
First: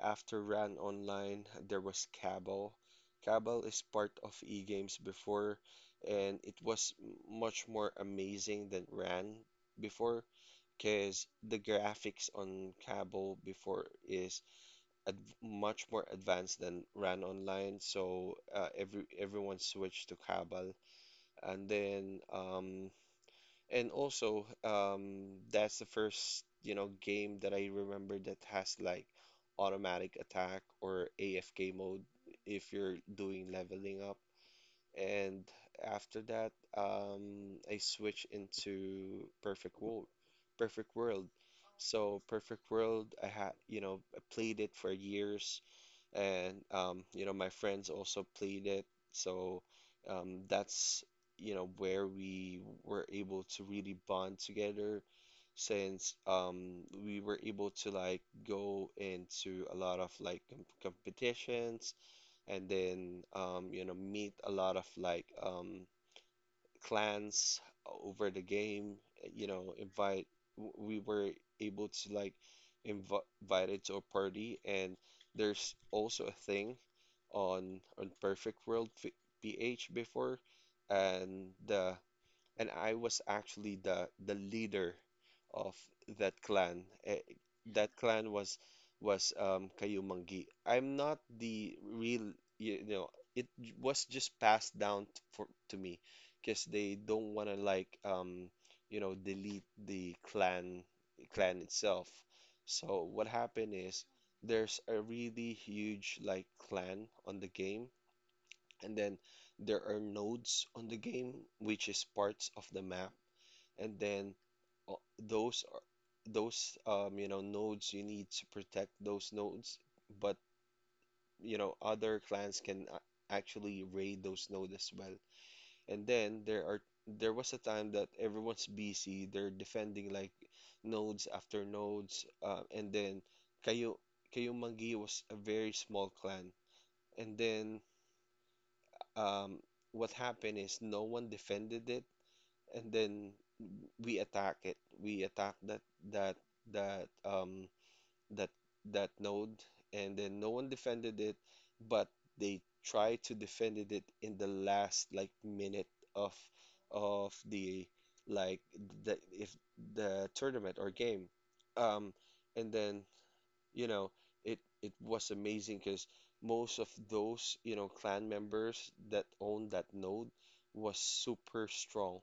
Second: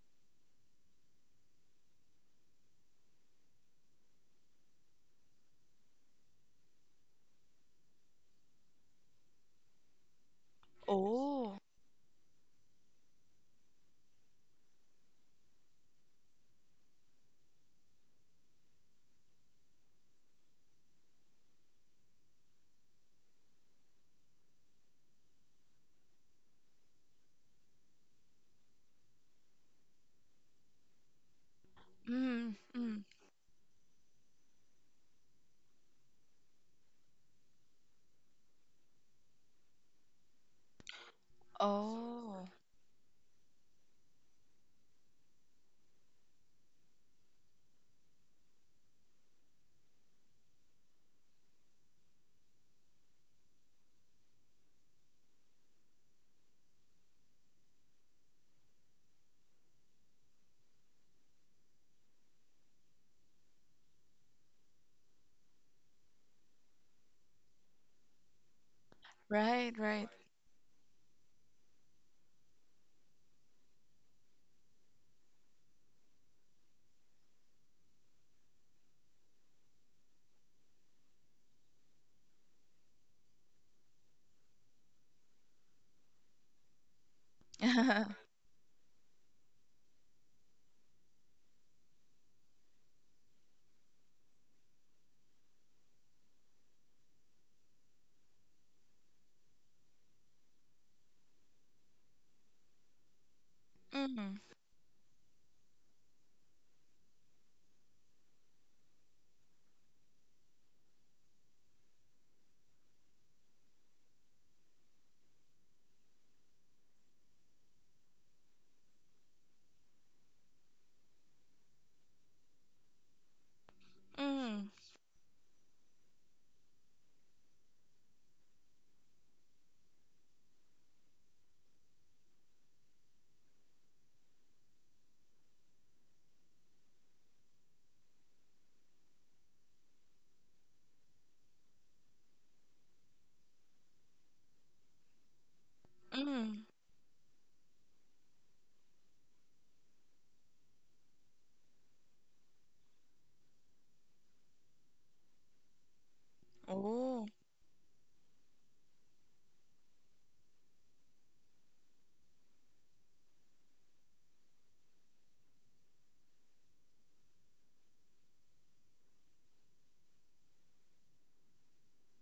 after Ran Online, there was Cabal. Cabal is part of eGames before, and it was much more amazing than Ran before, because the
Oh.
graphics on Cabal before is ad much more advanced than ran online. So everyone switched to Cabal, and then um, and also that's the first you know game that I remember that has like automatic attack or AFK mode
Mm,
if you're
mm.
doing leveling up. And after that, I switched into Perfect World. Perfect World. So
Oh.
Perfect World, I had, you know, I played it for years and you know my friends also played it so that's you know where we were able to really bond together since we were able to like go into a lot of like competitions and then you know meet a lot of like clans over the game. You know,
Right, right.
invite we were able to like invited to a party, and there's also a thing on Perfect World PH before, and the and I was actually the leader of that clan. That clan was Kayumangi. I'm not the real, you know, it was just passed down t- for to me because they don't want to like you know, delete the clan itself. So what happened is
Mm,
there's a really huge like clan on the game and then there are nodes on the game, which is parts of the map. And then those are those you know nodes you need to protect those nodes. But you know other clans can actually raid those
mm,
nodes as well. And then there are There was a time that everyone's busy. They're defending like nodes after nodes. And then kayo kayo Mangi was a very small clan. And then um, what happened is no one defended it, and then we attack it. We attack that
mm.
that um that that node, and then no one defended it, but they tried to defend it in the last like minute of
Oh.
of the like the if the tournament or game. Um, and then you know, it was amazing because most of those, you know, clan members that owned that node was super strong.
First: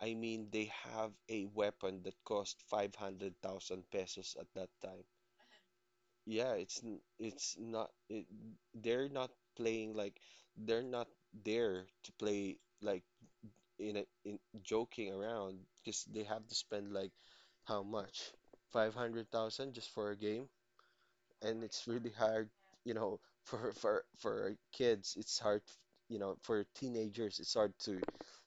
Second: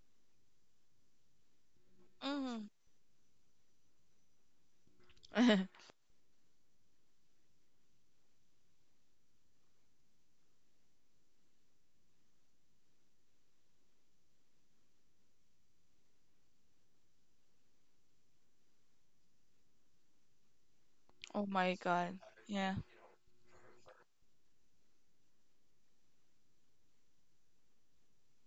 I mean, they have a weapon that cost
Mm.
500,000 pesos at that time. Yeah, it's n- it's not it, they're not playing like they're not there to play like in joking around because they have to spend like how much? 500,000 just for a game
Oh
and
my
it's really
God.
hard
Yeah.
you know, for kids, it's hard, you know, for teenagers, it's hard to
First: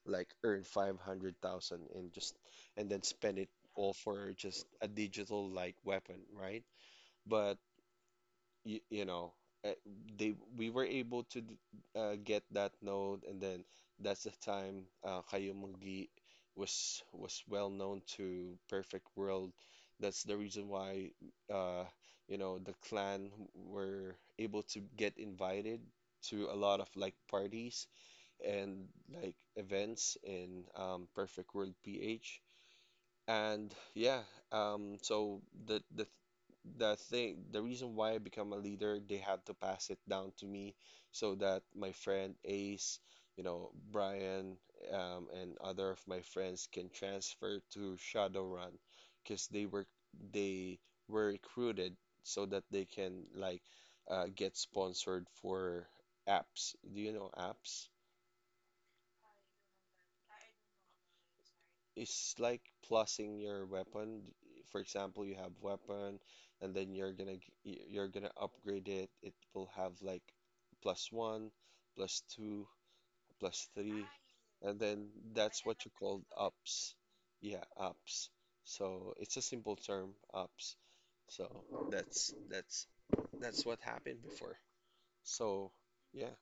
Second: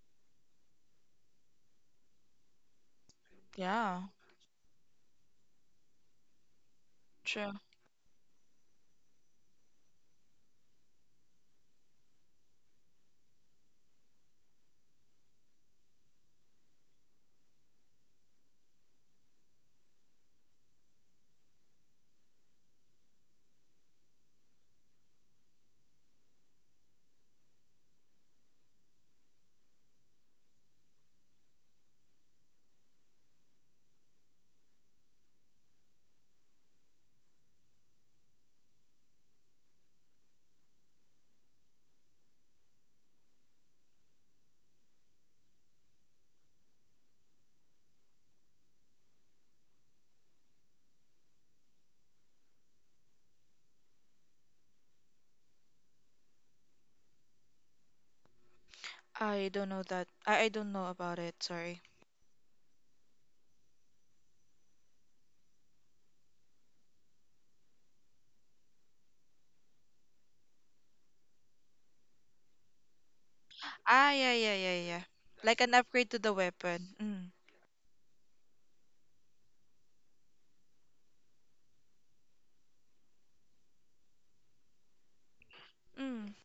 like earn 500,000 and just and then spend it all
Yeah.
for just a digital like weapon, right?
True.
But you know, uh, they we were able to get that node, and then that's the time Kayumungi was well known to Perfect World. That's the reason why uh, you know the clan were able to get invited to a lot of like parties and like events in Perfect World PH. And yeah, so the the the thing, the reason why I become a leader, they had to pass it down to me so that my friend Ace, you know, Brian, and other of my friends can transfer to Shadowrun because they were recruited so that they can like get sponsored for apps. Do you know apps?
I don't know that. I don't know about it. Sorry.
It's like plusing your weapon. For example, you have weapon, and then you're gonna you're gonna upgrade it. It will have like plus one, plus two, plus three,
Ah, yeah, yeah, yeah,
and
yeah.
then
Like
that's
an
what you
upgrade to
call
the weapon.
ups.
Mm.
Yeah, ups. So it's a simple term, ups. So that's that's that's what happened before. So
Mm.
yeah.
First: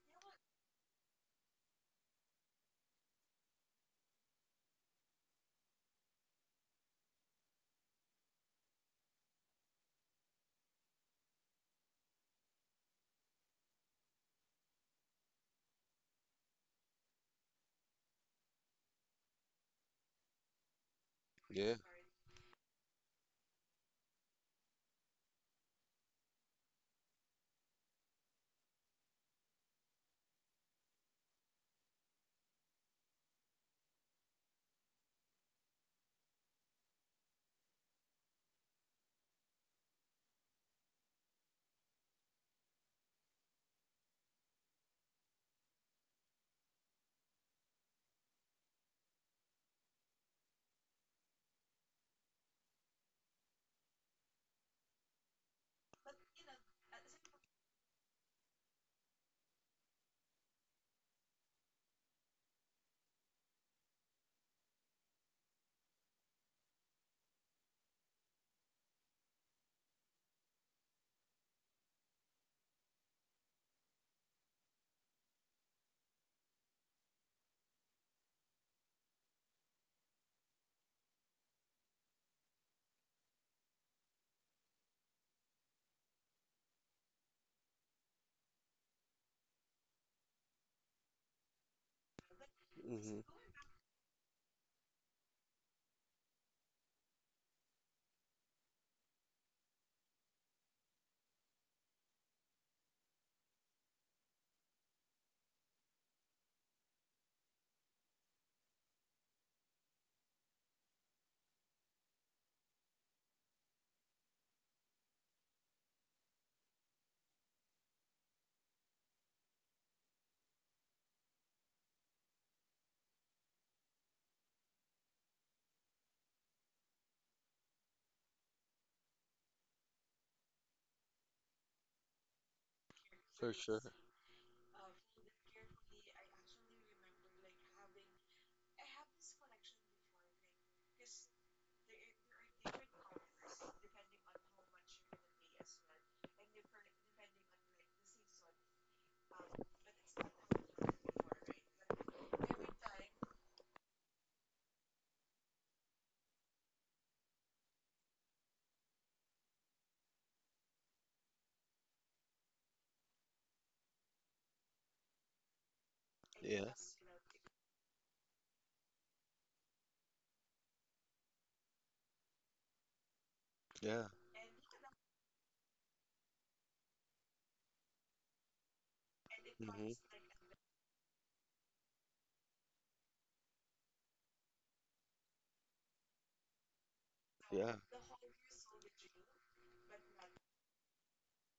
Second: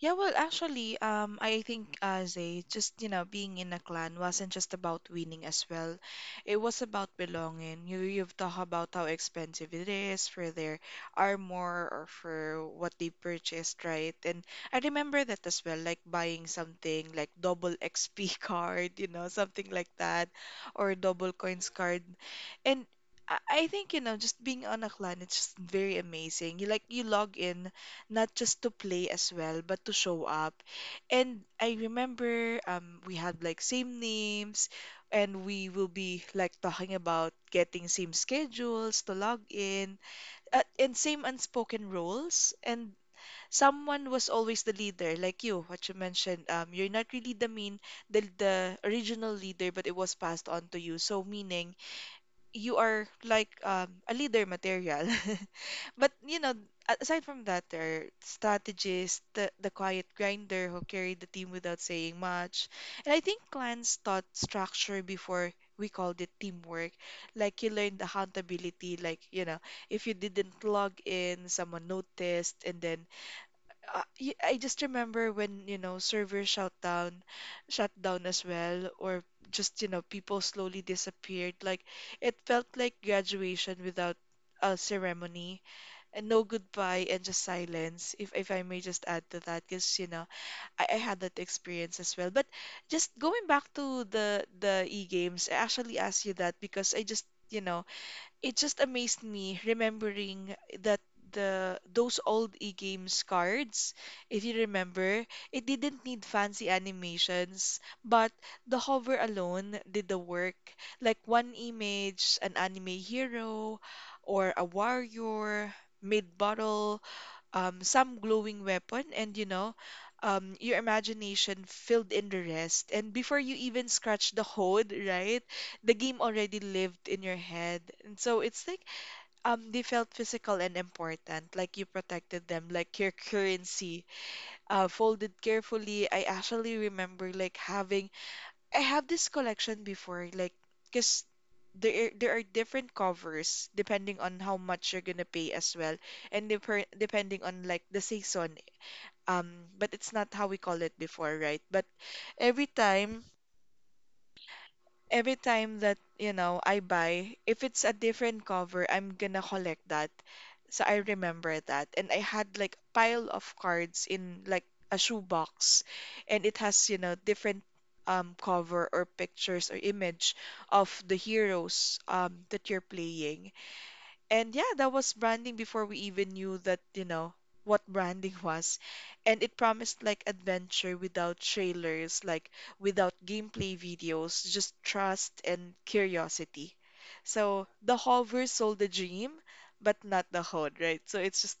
Yeah, well, actually, I think, Zay, just, you know, being in a clan wasn't just about winning as well. It was about belonging. You you've talked about how expensive it is for their armor or for what they purchased, right? And I remember that as well, like buying something like double XP card, you know, something like that, or double coins
Yeah.
card, and. I think, you know, just being on a clan, it's just very amazing. You, like, you log in not just to play as well, but to show up. And I remember, we had like same names, and we will be like talking about getting same schedules to log in, and same unspoken roles. And someone was always the leader, like you, what you mentioned. You're not really the main, the original leader, but it was passed on to you. So meaning you are like, a leader material. But, you know, aside from that, there are strategists, the quiet grinder who carried the team without saying much. And I think clans taught structure before we called it teamwork. Like you learned accountability, like, you know, if you didn't log in, someone noticed, and then I just remember when, you know, servers shut down as well, or just, you know, people slowly disappeared. Like it felt like graduation without a ceremony and no goodbye and just silence, if I may just add to that, because, you know, I had that experience as well. But just
Hmm.
going back to the e-games, I actually asked you that because I just, you know, it just amazed me remembering that the those old e-games cards, if you remember, it didn't need fancy animations, but the hover alone did the work. Like one image, an anime hero, or a warrior, mid-battle, some glowing weapon, and, you know, your imagination filled in the rest. And before you even scratch the code, right, the game already lived in your head. And so it's like, they felt physical and important, like you protected them, like your
For sure.
currency, folded carefully. I actually remember like having I have this collection before, like, because there are different covers depending on how much you're gonna pay as well, and deper depending on like the season. But it's not how we call it before, right? But every time every time that, you know, I buy, if it's a different cover, I'm gonna collect that. So I remember that. And I had like pile of cards in like a shoebox, and it
Yeah,
has, you know, different cover or pictures or image of the heroes that you're playing.
yeah.
And yeah, that was branding before we even knew that, you know, what branding was. And it
Hmm.
promised like adventure without trailers, like without gameplay videos, just trust and curiosity. So
Yeah.
the hover sold the dream, but not the hood, right? So it's just,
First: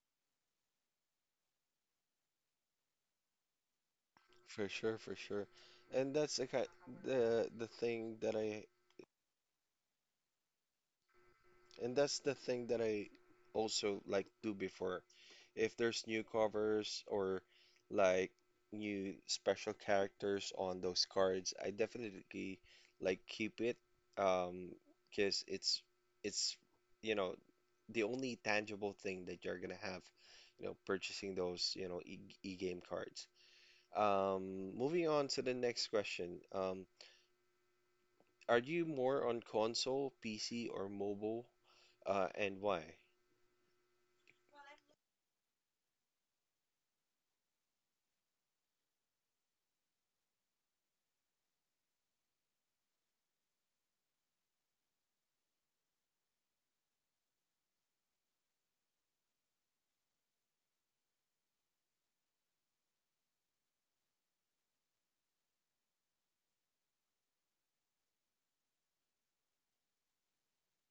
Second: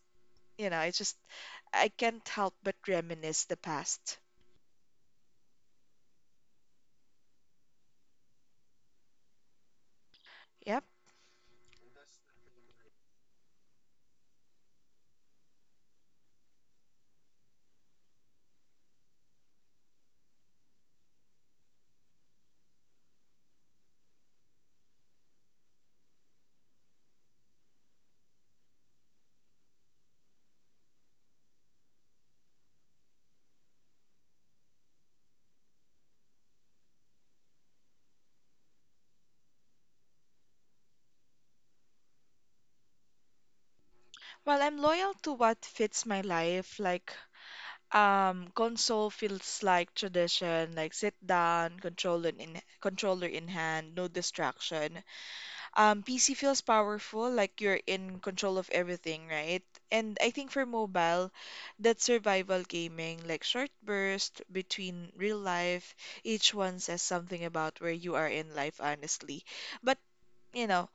you know, it's just, I can't help but reminisce the past.
For sure, for sure. And that's the ki the thing that I
Yep.
and that's the thing that I also like do before. If there's new covers or like new special characters on those cards, I definitely like keep it um, because it's you know the only tangible thing that you're gonna have purchasing those, you know, e e-game cards. Moving on to the next question. Um, are you more on console, PC, or mobile, and why?
Well, I'm loyal to what fits my life, like um, console feels like tradition, like sit down, controller in hand, no distraction. PC feels powerful, like you're in control of everything, right? And I think for mobile, that's survival gaming, like short burst between real life. Each one says something about where you are in life, honestly. But, you know,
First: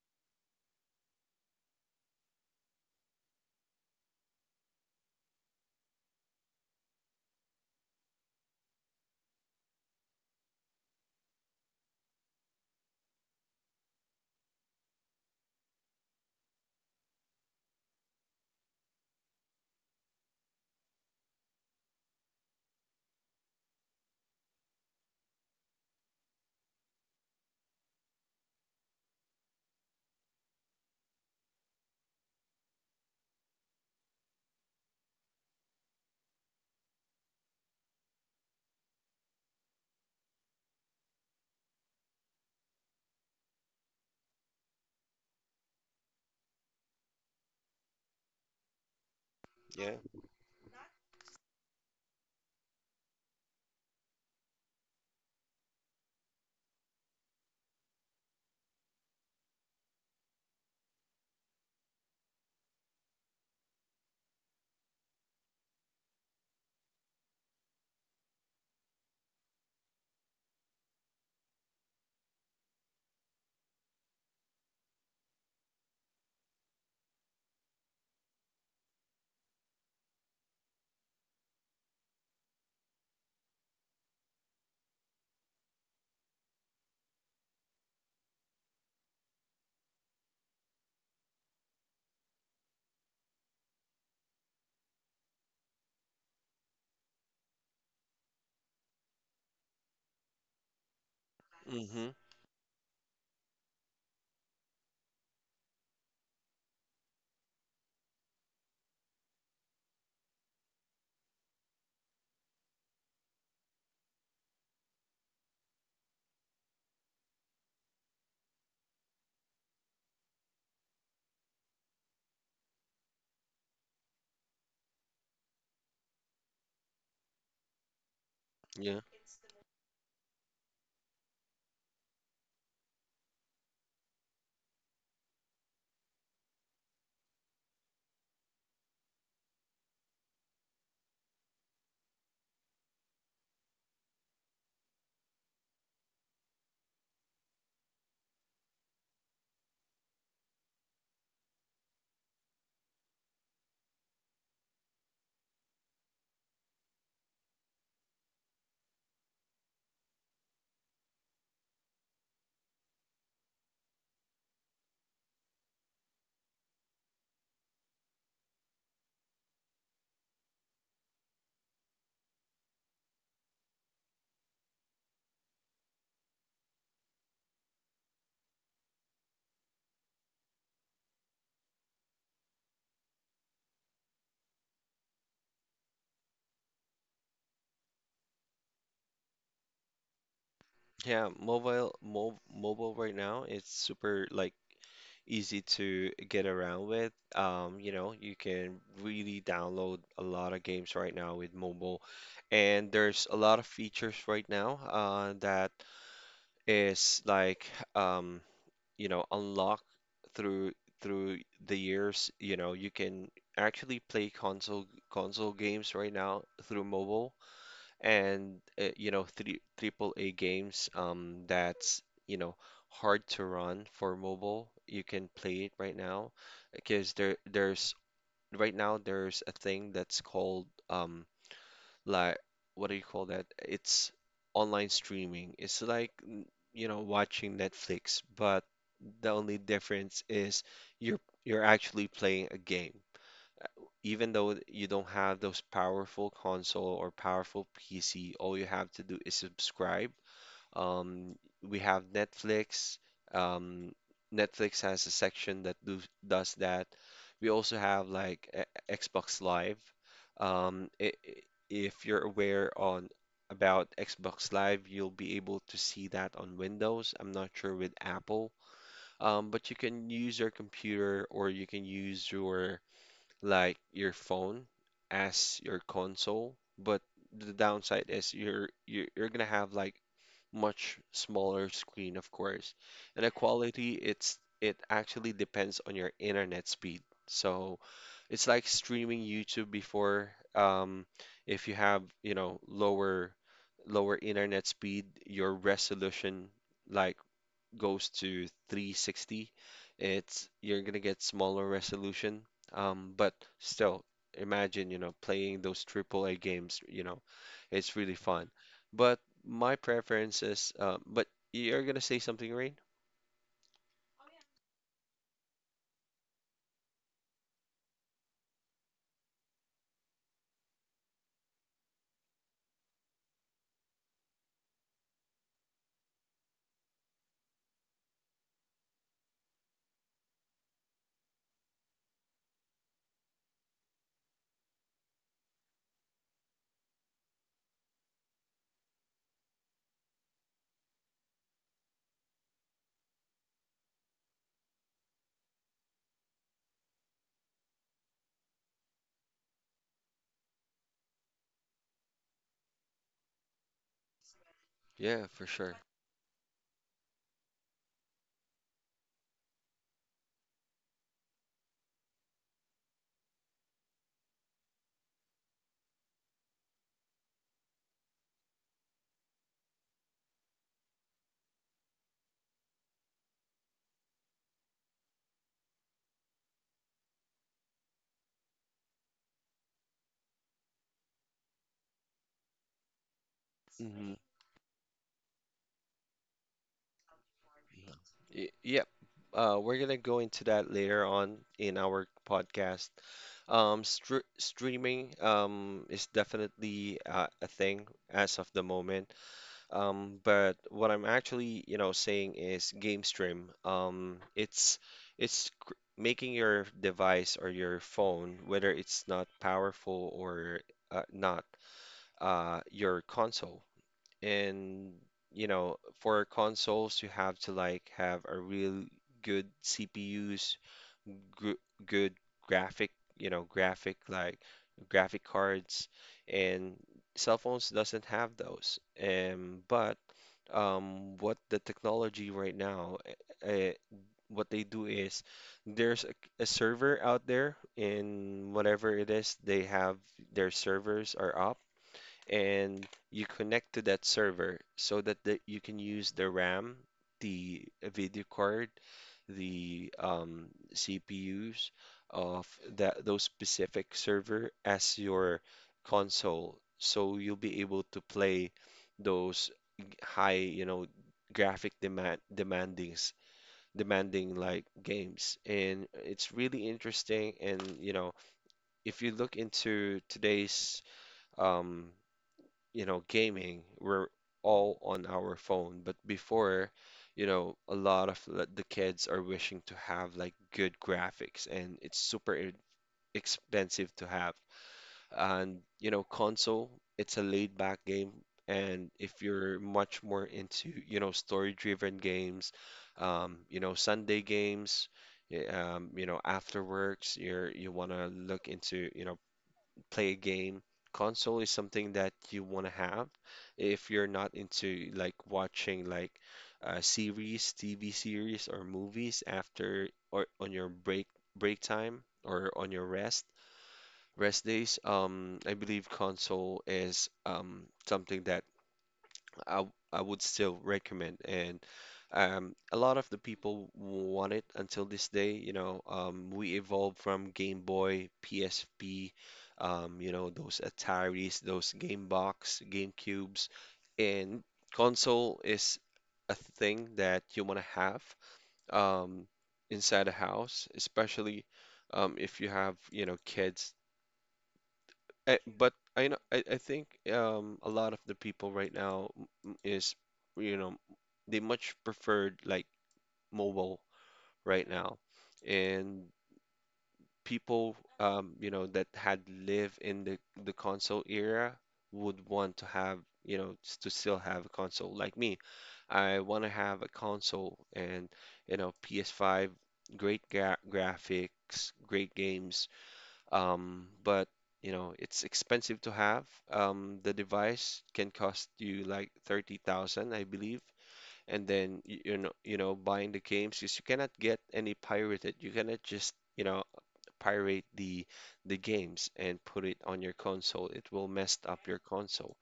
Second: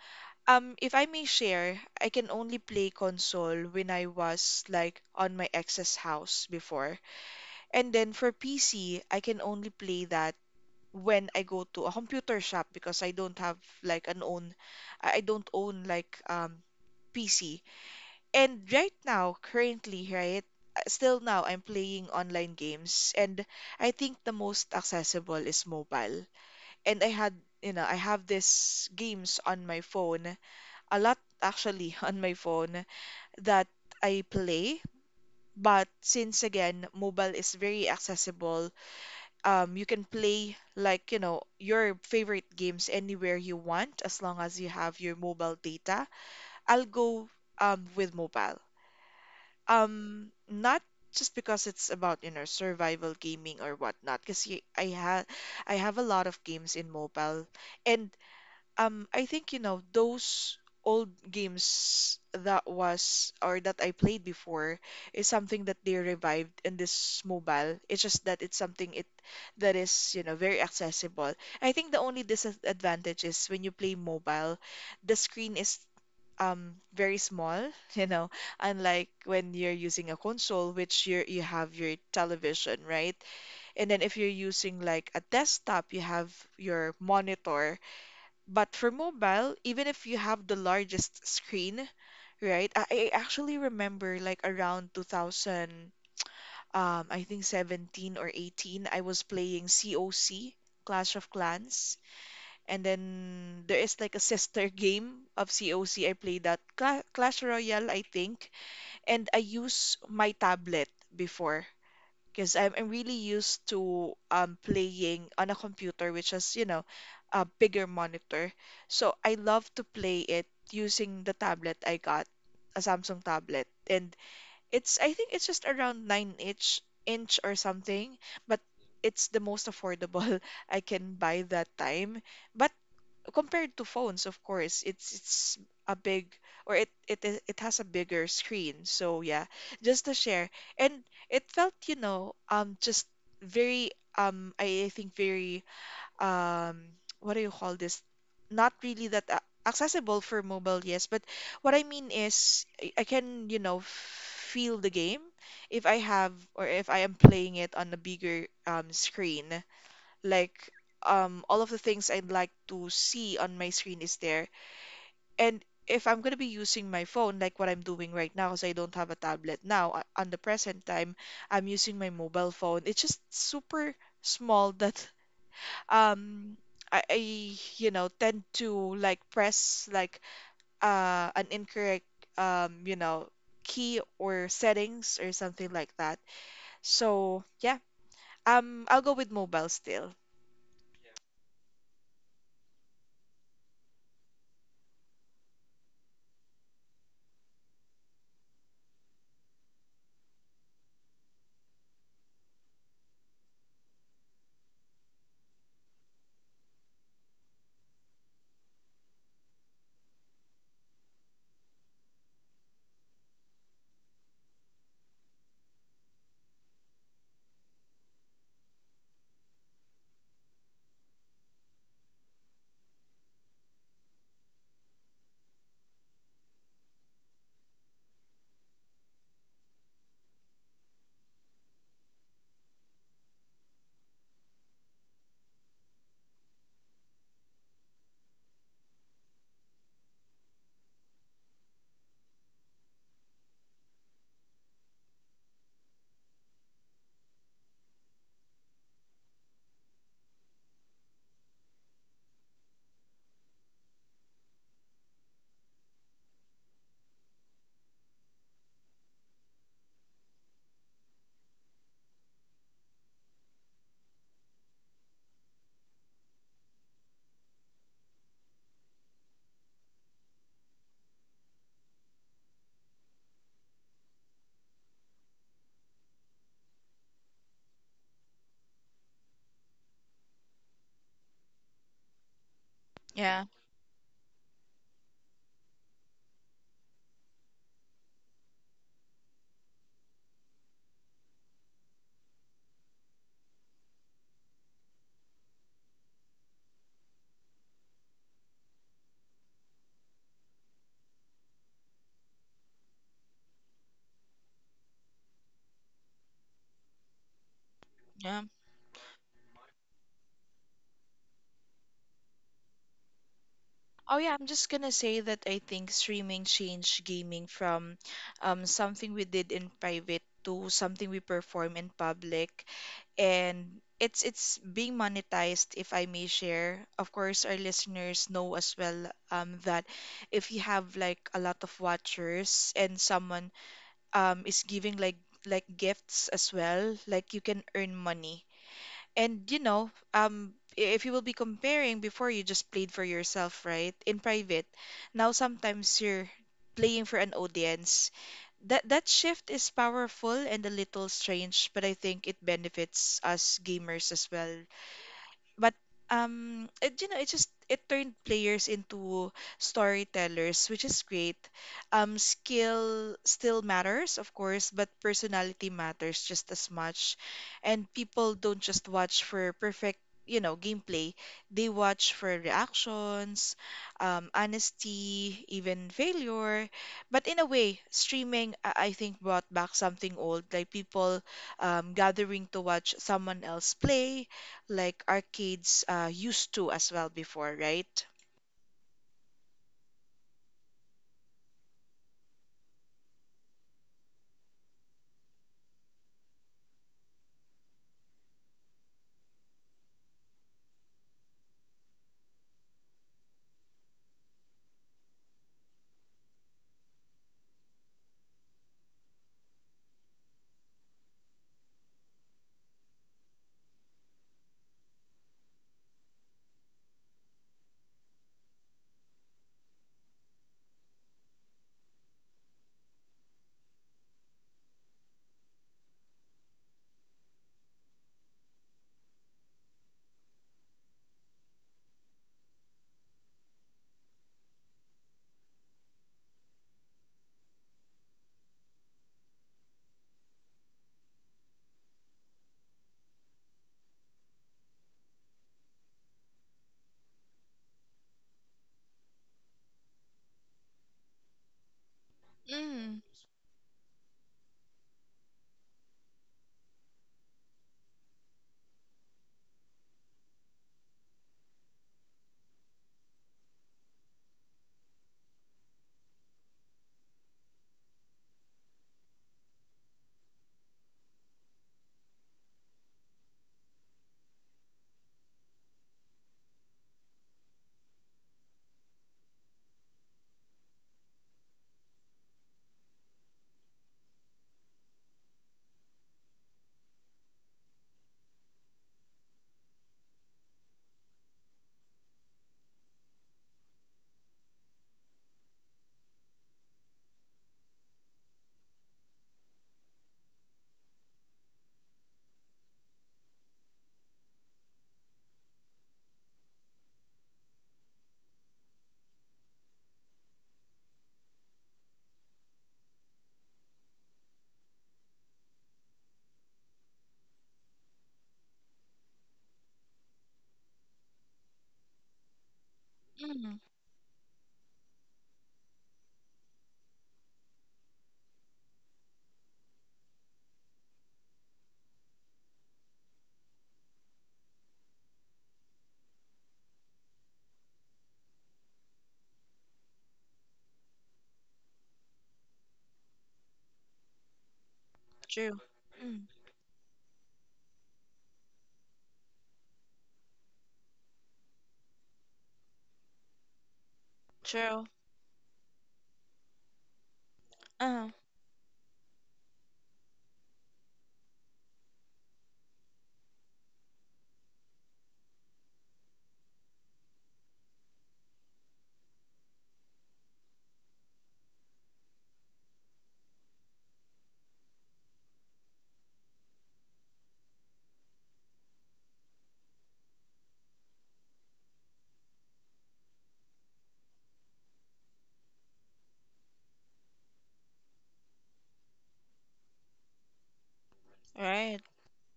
if I may share, I can only play console when I was like on my ex's house before. And then for PC, I can only play that when I go to a computer shop because I don't have like an own, I don't own like PC. And right now, currently, right, still now I'm playing online games, and I think the most accessible is mobile. And I had, you know, I have these games on my phone, a lot actually on my phone that I play. But since again, mobile is very accessible, you can play, like, you know, your favorite games anywhere you want as long as you have your mobile data. I'll go, with mobile.
Yeah.
Not just because it's about, you know, survival gaming or whatnot, because I ha I have a lot of games in mobile. And, I think, you know, those old games that was or that I played before is something that they revived in this mobile. It's just that it's something it that is, you know, very accessible. I think the only disadvantage is when you play mobile, the screen is, very small, you know, unlike when you're using a console, which you have your television, right? And then if you're using like a desktop, you have your monitor, but for mobile, even if you have the largest screen, right? I actually remember like around 2000, I think 17 or 18, I was playing COC, Clash of Clans.
Mm-hmm.
And then there is like a sister game of COC. I played that Clash Royale, I think. And I use my tablet before because I'm really used to playing on a computer, which is, you know, a bigger monitor. So I love to play it using the tablet I got, a Samsung tablet. And it's, I think it's just around 9 inch or something, but
Yeah.
it's the most affordable I can buy that time. But compared to phones, of course, it's a big or it has a bigger screen. So yeah, just to share, and it felt you know just very I think very um what do you call this? not really that accessible for mobile, yes. But what I mean is I can feel the game if I have or if I am playing it on a bigger screen. Like all of the things I'd like to see on my screen is there. And if I'm going to be using my phone like what I'm doing right now because I don't have a tablet now on the present time, I'm using my mobile phone. It's just super small that um I tend to like press like an incorrect um you know key or settings or something like that. So yeah, I'll go with mobile still.
Yeah. Mobile, right now, it's super like easy to get around with. You know, you can really download a lot of games right now with mobile, and there's a lot of features right now that is like you know, unlock through through the years. You know, you can actually play console games right now through mobile, and you know, three triple A games, um, that's, you know, hard to run for mobile, you can play it right now because there's right now there's a thing that's called, um, like, what do you call that? It's online streaming. It's like you know, watching Netflix, but the only difference is you're actually playing a game. Even though you don't have those powerful console or powerful PC, all you have to do is subscribe. um, we have Netflix. Um, Netflix has a section that does that. We also have like Xbox Live. Um, i i- if you're aware on about Xbox Live, you'll be able to see that on Windows. I'm not sure with Apple, but you can use your computer or you can use your like your phone as your console, but the downside is you're gonna have like much smaller screen, of course. And the
Yeah,
quality, it's it actually depends on your internet speed. So it's like streaming YouTube before. If you have, you know, lower internet speed, your resolution like goes to 360, it's you're gonna get smaller resolution. But still, imagine, you know, playing those triple A games, you know, it's really
yeah.
fun. But my preference is, but you're gonna say something, Rain?
Oh yeah, I'm just gonna say that I think streaming changed gaming from something we did in private to something we perform in public, and it's being monetized. If I may share, of course, our listeners know as well that if you have like a lot of watchers and someone is giving like gifts as well, like you can earn money and you know, if you will be comparing before you just played for yourself, right? In private. Now sometimes you're playing for an audience. That shift is powerful and a little strange, but I think it benefits us gamers as well,
Yeah, for
but
sure.
it you know it just it turned players into storytellers, which is great. Skill still matters, of course, but personality matters just as much, and people don't just watch for perfect gameplay. They watch for reactions, honesty, even failure. But in a way, streaming I think brought back something old, like people gathering to watch someone else
Mm-hmm.
play, like our kids used to as well before, right?
Y- Yep. We're gonna go into that later on in our podcast. Streaming, is definitely, a thing as of the moment. But what I'm actually, you know, saying is game stream. It's making your device or your phone, whether it's not powerful or not, your console. And you know, for consoles, you have to like have a real good CPUs, gr good graphic, you know, graphic like graphic cards, and cell phones doesn't have those. But what the technology right now, uh, what they do is there's a server out there in whatever it is, they have their servers are up and you connect to that server so that you can use the RAM, the video card, the CPUs of
Mm,
that those specific server as your console. So you'll be able to play those high, you know, graphic demand demanding like games. And it's really interesting, and you know, if you look into today's um, you know, gaming, we're all on our phone. But before, you know, a lot of the kids are wishing to have like good graphics, and it's super expensive to have. And, you know, console, it's a laid back game. And if you're much more into, you know, story-driven games, you know, Sunday games, you know, after works, you want to look into, you know, play a game. Console is something that you want to have if you're not into like watching like series, TV series, or movies after or on your break time or on your rest days. I believe console is something that I would still recommend. And a lot of the
mm,
people want it until this day. You know, we evolved from Game Boy, PSP, you know, those Ataris, those Game Box, Game Cubes, and console is a thing that you want to have, um, inside a house, especially if you have, you know, kids. I,
true.
but I know
Mm,
I, I think a lot of the people right now is, you know, they much preferred like mobile right
true.
now, and people
Uh-huh.
um, you know, that had lived in the console era would want to have, you know, to still have a console like me. I want to have a console, and you know, PS5, great graphics, great games, but you know, it's expensive to have. The device can cost you like 30,000, I believe. And then you know, buying the games because you cannot get any pirated. You cannot just, you know, pirate the games and put it on your console. It will mess up your
Right.
console.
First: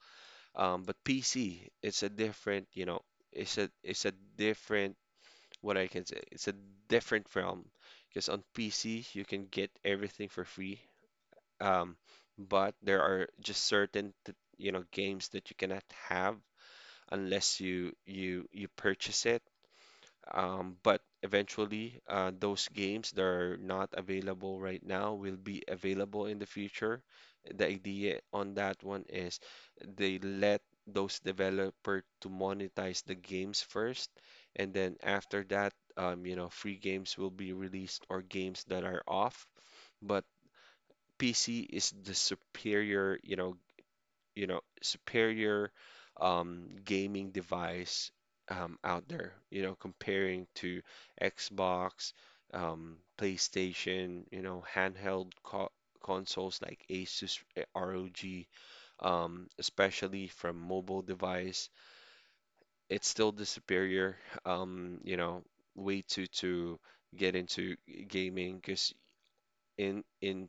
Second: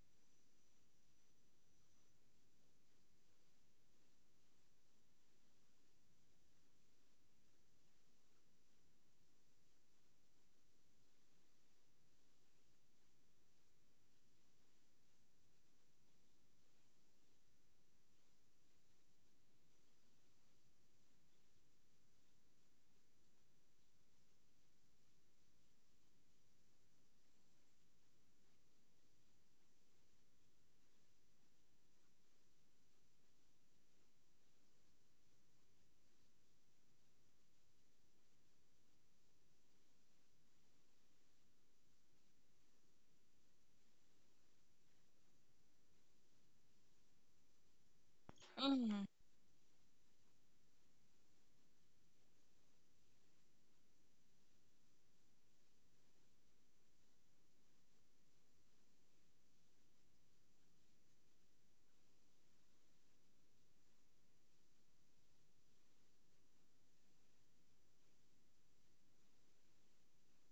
But PC, it's a different, you know, it's a different what I can say. It's a different realm because on PC you can get everything for free, um, but there are just certain you know games that you cannot have unless you purchase it. But eventually, those games that are not available right now will be available in the future. The idea on that one is they let those developer to monetize the games first, and then after that, you know, free games will be released or games that are off. But PC is the superior, you know, superior gaming device
Mm,
out there. You know, comparing to Xbox, PlayStation, you know, handheld co consoles like Asus eh, ROG, especially from mobile device, it's still the superior, you know, way to get into gaming because in in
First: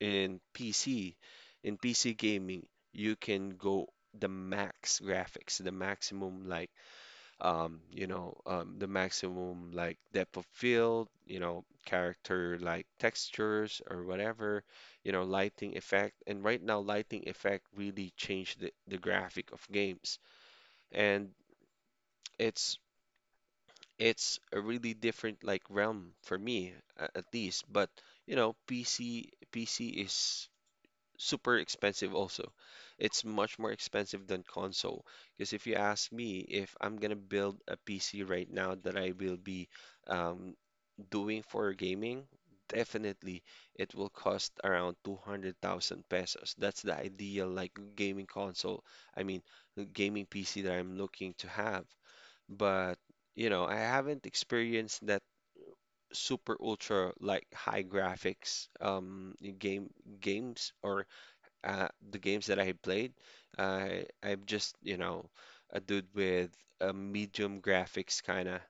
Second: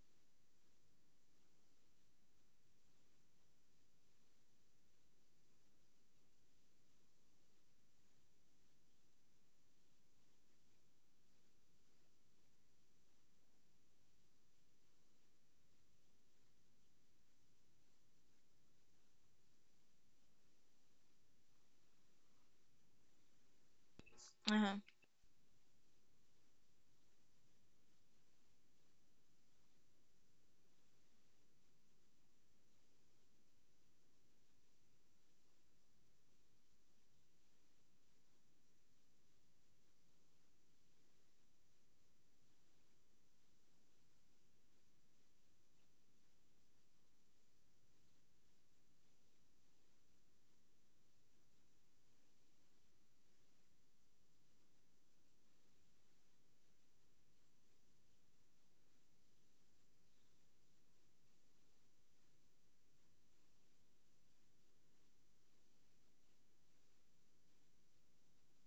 in PC, in PC gaming, you can go the max graphics, the maximum like you know, the maximum like depth of field, you know, character like textures or whatever, you know, lighting effect. And right now, lighting effect really changed the graphic of games, and it's it's a
uh-huh.
really different like realm for me at least. But you know, PC is super expensive also. It's much more expensive than console. Because if you ask me if I'm gonna build a PC right now that I will be um, doing for gaming, definitely it will cost around 200,000 pesos. That's the ideal like gaming console. I mean, the gaming PC that I'm looking to have. But you know, I haven't experienced that super ultra like high graphics games or the games that I played, I'm just, you know, a dude with a medium graphics kind of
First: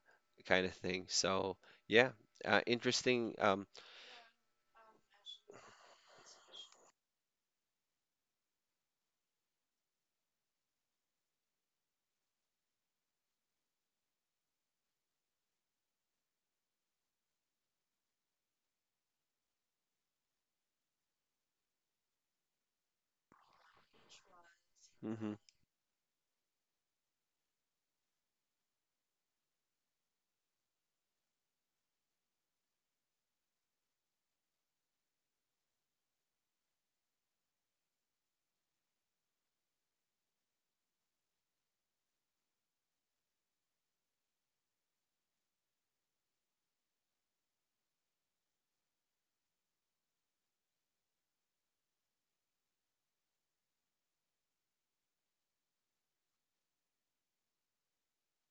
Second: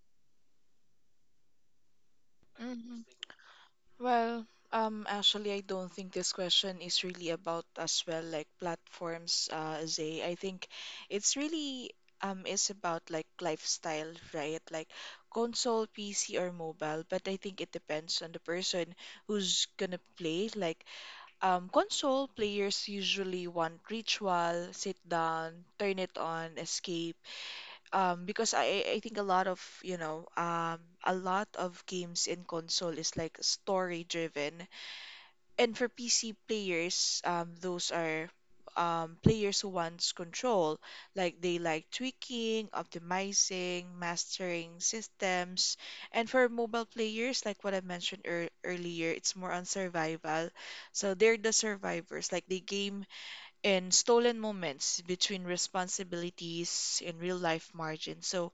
kind of thing. So yeah,
Mm-hmm.
interesting.
Well, actually, I don't think this question is really about as well like platforms, Zay. I think it's really is about like lifestyle, right? Like console, PC, or mobile. But I think it depends on the person who's gonna play. Like, console players usually want ritual, sit
Mhm,
down, turn it on, escape. Because I think a lot of, you know, a lot of games in console is like story driven. And for PC players, those are players who wants control, like they like tweaking, optimizing, mastering systems. And for mobile players, like what I mentioned earlier, it's more on survival. So they're the survivors, like they game in stolen moments between responsibilities and real life margins. So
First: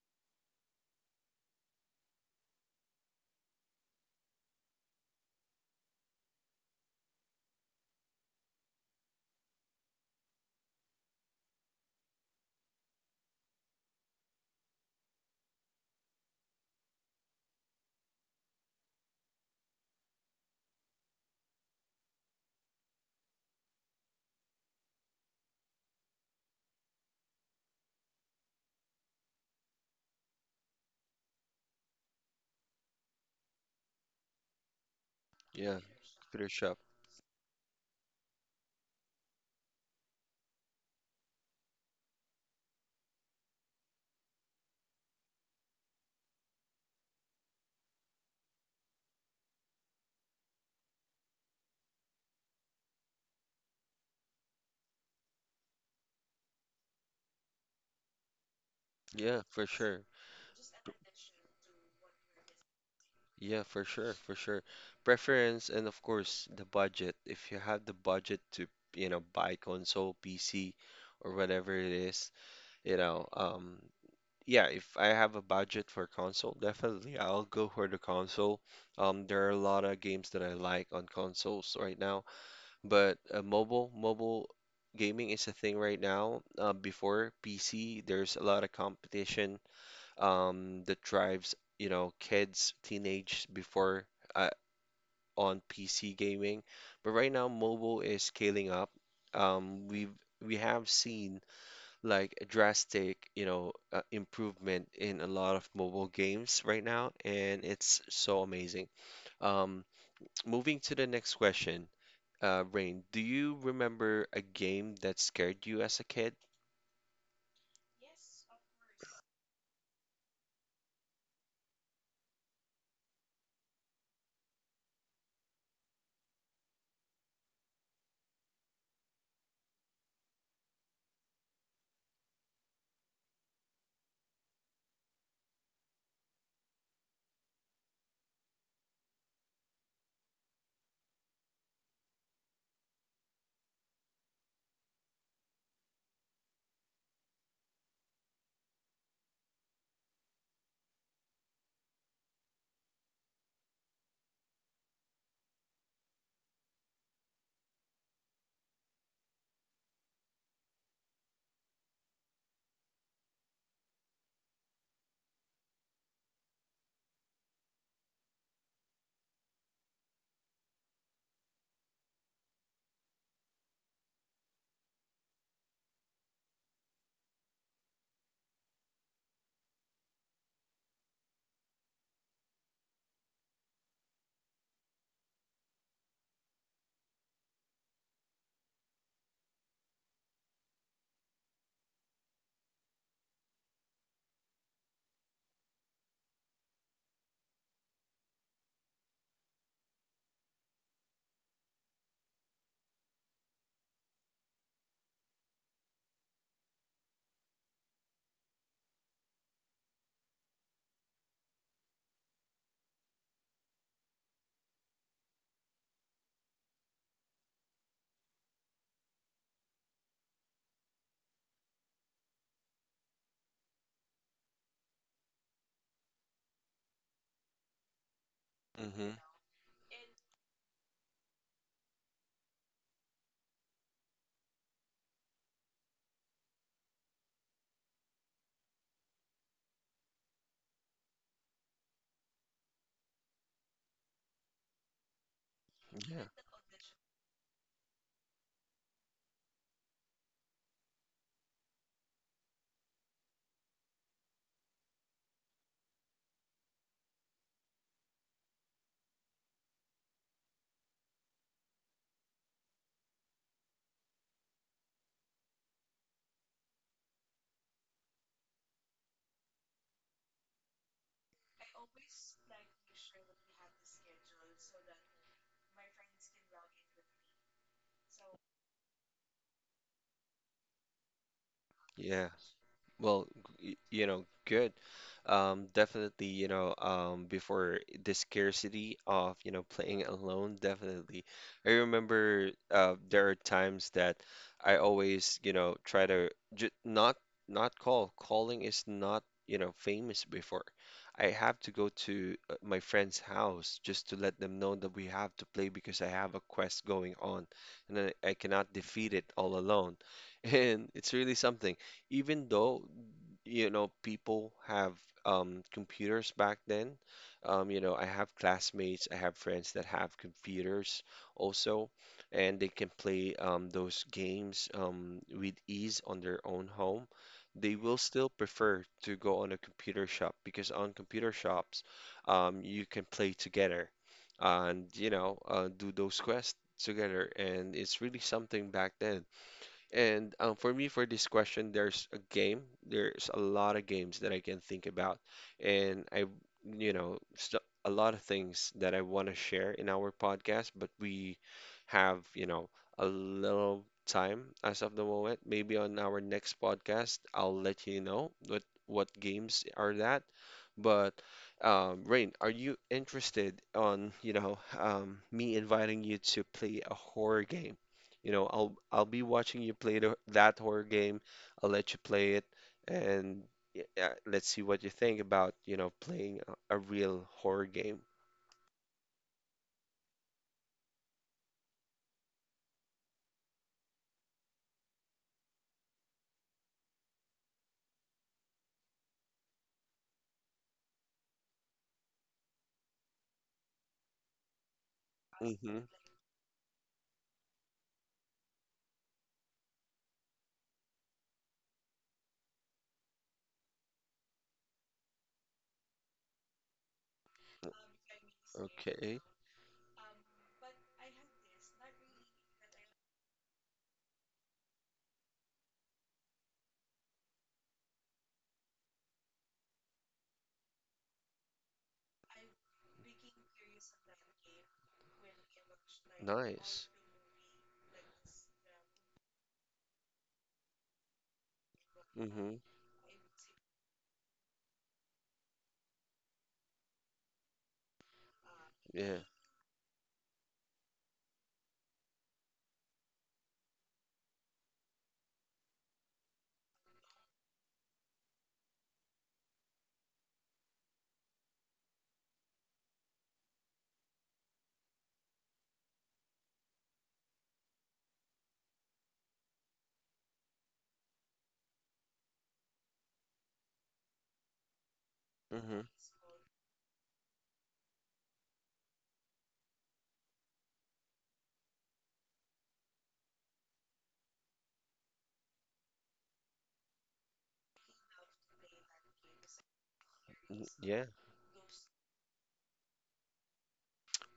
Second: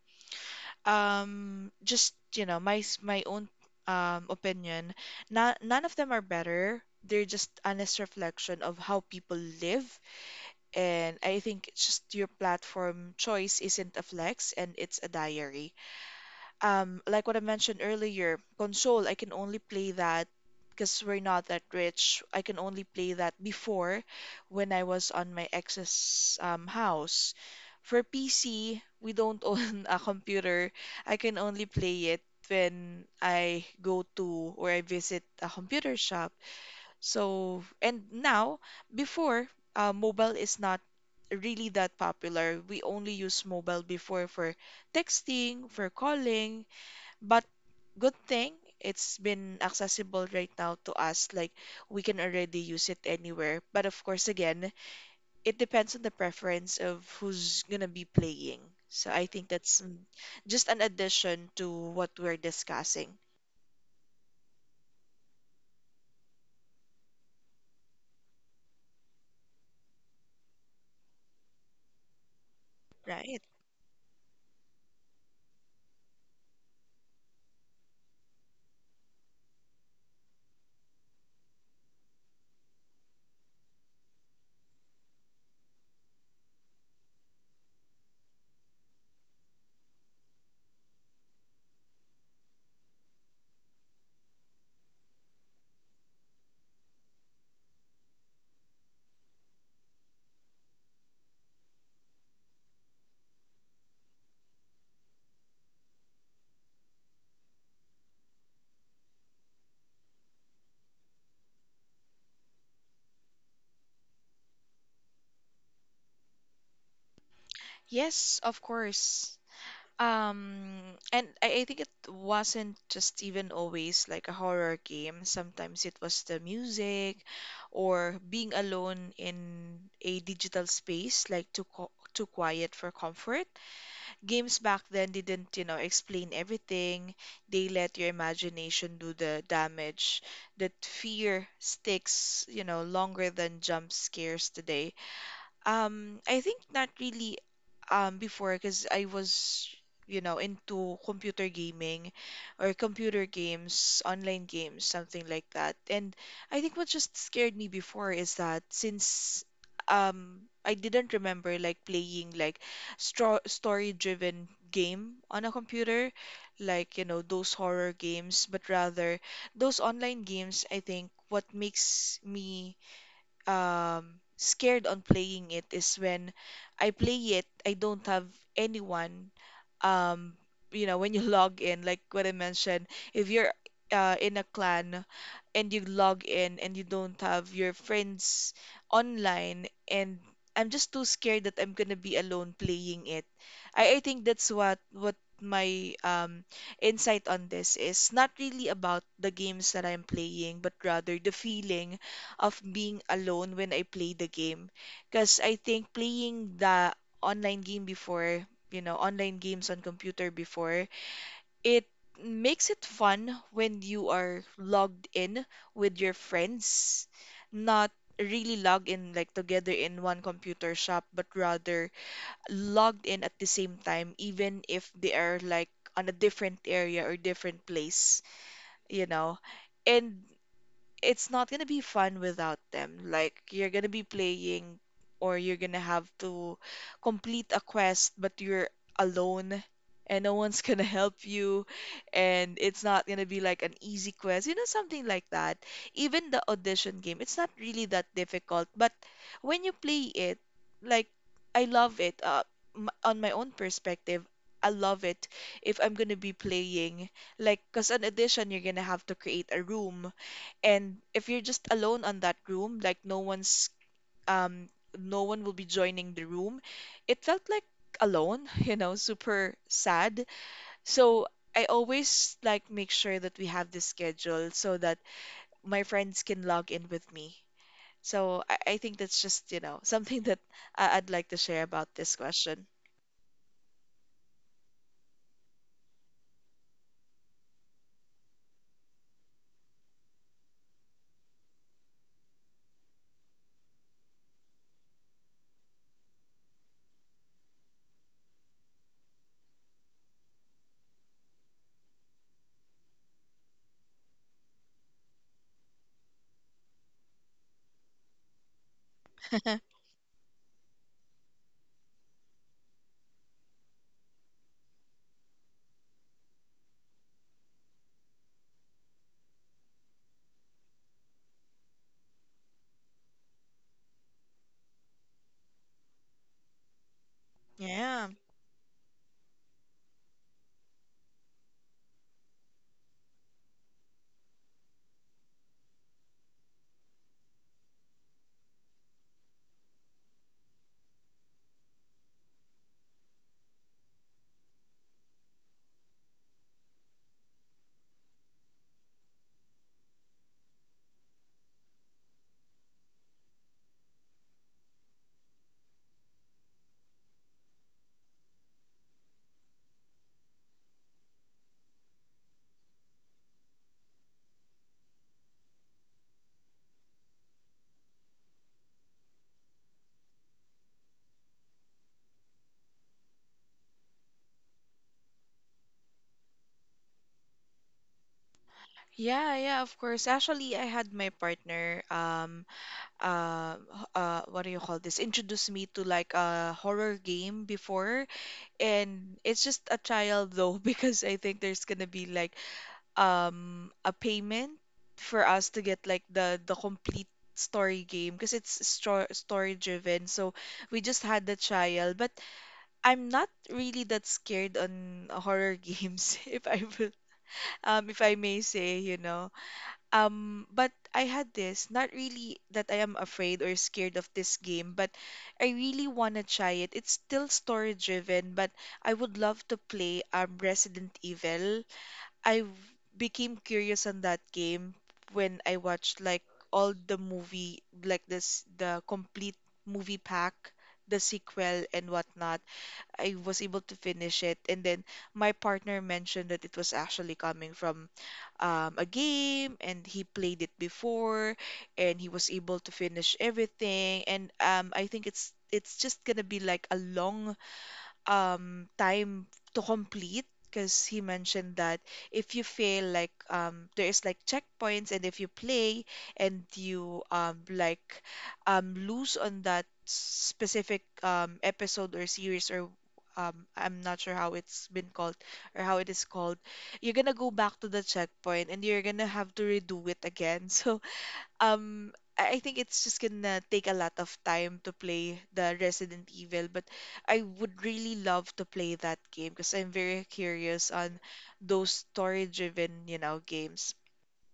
just you know my own opinion, not, none of them are better, they're just honest reflection of how people live, and I think it's just your platform choice isn't a flex and it's a diary. Like what I mentioned earlier, console, I can only play that because we're not that rich. I can only play that before when I was on my ex's house. For PC, we don't own a computer. I can only play it when I go to or I visit a
yeah,
computer shop.
computer shop.
So, and now, before, mobile is not really that popular. We only use mobile before for texting, for calling, but good thing it's been accessible right now to us. Like we can already use it anywhere. But of course, again, it depends on the preference of who's gonna be playing. So I think
Yeah, for
that's
sure.
just an addition to what we're discussing,
Yeah, for sure, for sure. Preference and of course the budget. If you have the budget to, you know, buy console, PC, or whatever it is, you know,
right?
yeah, if I have a budget for console, definitely I'll go for the console. There are a lot of games that I like on consoles right now, but mobile gaming is a thing right now. Before PC, there's a lot of competition that drives you know kids, teenage before uh, on PC gaming, but right now mobile is scaling up. Um, we've we have seen like a drastic, you know, improvement in a lot of mobile games right now, and it's so amazing. Um, moving to the next question, Rain, do you remember a game that scared you as a kid?
Yes, of course. Um, and I think it wasn't just even always like a horror game. Sometimes it was the music or being alone in a digital space, like too quiet for comfort. Games back then didn't, you know, explain everything. They let your imagination do the damage. That fear sticks, you know, longer than jump scares today. I think not really before because I was, you know, into computer gaming or computer games, online games, something like that. And I think what just scared me before is that since I didn't remember like playing like stro story-driven game on a computer, like, you know, those horror games, but rather those online games. I think what makes me scared on playing it is when I play it, I don't have anyone. Um, you know, when you log in, like what I mentioned, if you're in a clan and you log in and you don't have your friends online, and I'm just too scared that I'm gonna be alone playing it. I think that's what my insight on this is not really about the games that I'm playing, but rather the feeling of being alone when I play the game. Because I think playing the online game before, you know, online games on computer before, it makes it fun when you are logged in with your friends, not really log in like together in one computer shop, but rather logged in at the same time, even if they are like on a different area or different place, you
Mm-hmm.
know. And it's not gonna be fun without them. Like you're gonna be playing or you're gonna have to complete a quest, but you're alone and no one's gonna help you, and it's not gonna be like an easy quest, you know, something like that.
Yeah.
Even the audition game, it's not really that difficult, but when you play it, like, I love it. M on my own perspective, I love it if I'm gonna be playing like, because an audition, you're gonna have to create a room, and if you're just alone on that room, like no one's um no one will be joining the room, it felt like alone, you know, super sad. So I always like make sure that we have this schedule so that my friends can log in with me. So I think that's just, you know, something that I'd like to share about this
Yeah.
question.
Well, you know, good. Definitely, you know, before the scarcity of, you know, playing alone, definitely. I remember there are times that I always, you know, try to j not Calling is not, you know, famous before. I have to go to my friend's house just to let them know that we have to play because I have a quest going on, and I cannot defeat it all alone. And it's really something even though you know people have computers back then, you know, I have classmates, I have friends that have computers also, and they can play those games with ease on their own home. They will
Yeah.
still prefer to go on a computer shop because on computer shops you can play together, and you know do those quests together, and it's really something back then. And for me, for this question, there's a game. There's a lot of games that I can think about, and I, you know, st a lot of things that I want to share in our podcast, but we have, you know, a little time as of the moment. Maybe on our next podcast, I'll let you know what games are that. But Rain, are you interested on, you know, me inviting you to play a horror game? You know, I'll be watching you play that horror game. I'll let you play it, and let's see what you think about, you know, playing a real horror game.
Yeah, yeah, of course. Actually, I had my partner. What do you call this? Introduced me to like a horror game before, and it's just a trial though because I think there's gonna be like a payment for us to
Mm-hmm.
get like the complete story game because it's story driven. So we just had the trial, but I'm not really that scared on horror games if I will, if I may say, you
Okay.
know. But I had this, not really that I am afraid or scared of this game, but I really want to try it. It's still story driven, but I would love to play Resident Evil. I w- Became curious on that game when I watched like all
Nice.
the movie, like this the complete movie pack, the sequel and whatnot.
Mm-hmm.
I was able to finish it. And then my partner mentioned that it was actually coming from a
Yeah.
game and he played it before and he was able to finish everything. And I think it's just gonna be like a long time to complete because he mentioned that if you fail like there is like checkpoints, and if you play and you lose on that specific episode or series or I'm not sure how it's been called or
Mm-hmm.
how it is called, you're gonna go back to the checkpoint and you're gonna have to redo it again. So um I think it's just gonna take a lot of time to play the Resident Evil, but I would really love to play that game because I'm very
Mm,
curious on
yeah.
those story-driven, you know, games.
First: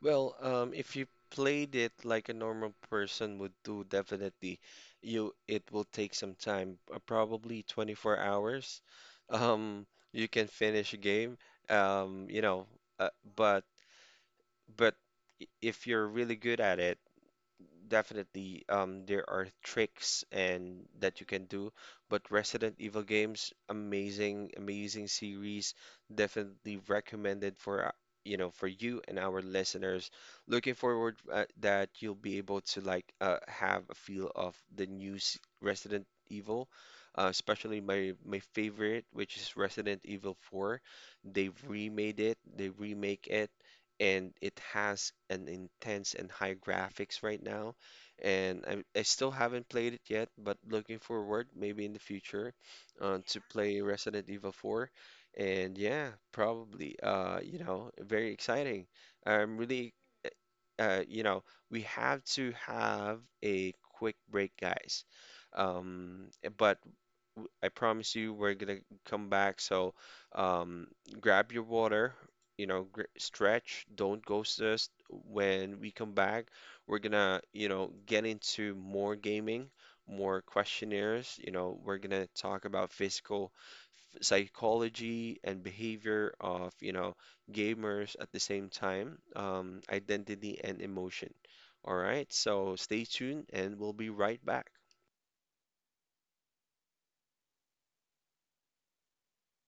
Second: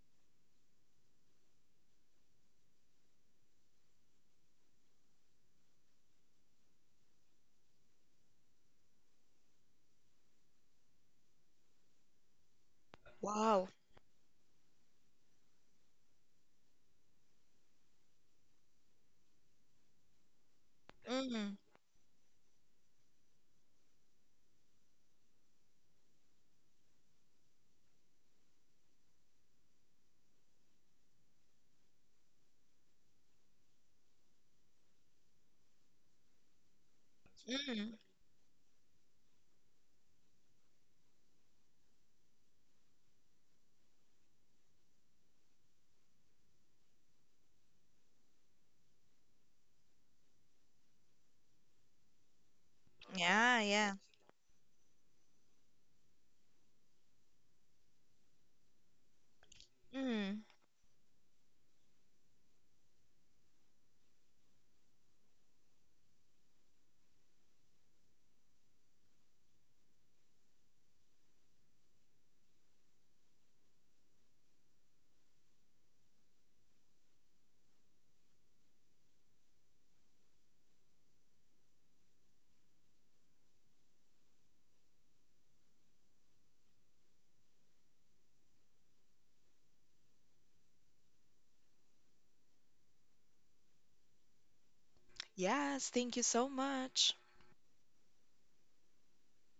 Well, if you played it like a normal person would do, definitely you it will take some time, probably 24 hours. Um, you can finish a game. You know, uh, but
Wow.
but if you're really good at it, definitely there are tricks and that you can
Mm,
do, but Resident Evil games, amazing, amazing series, definitely recommended for you know for you and our listeners. Looking forward that you'll be able to like have a feel of the new Resident Evil, especially
mm.
my favorite, which is Resident Evil 4. They've remade it, they remake it. And it has an intense and high graphics right now, and I still haven't played it yet, but looking forward maybe in the future to
Yeah,
play
yeah.
Resident Evil 4. And yeah, probably you know, very exciting. I'm really
Mm.
you know, we have to have a quick break, guys. Um, but I promise you we're gonna come back. So um, grab your water, you know, gr stretch, don't ghost us. When we come back, we're gonna, you know, get into more gaming, more questionnaires. You know, we're gonna talk about physical psychology and behavior of, you know, gamers at the same time, identity and emotion. All right, so stay tuned and we'll be right back.
Yes, thank you so much.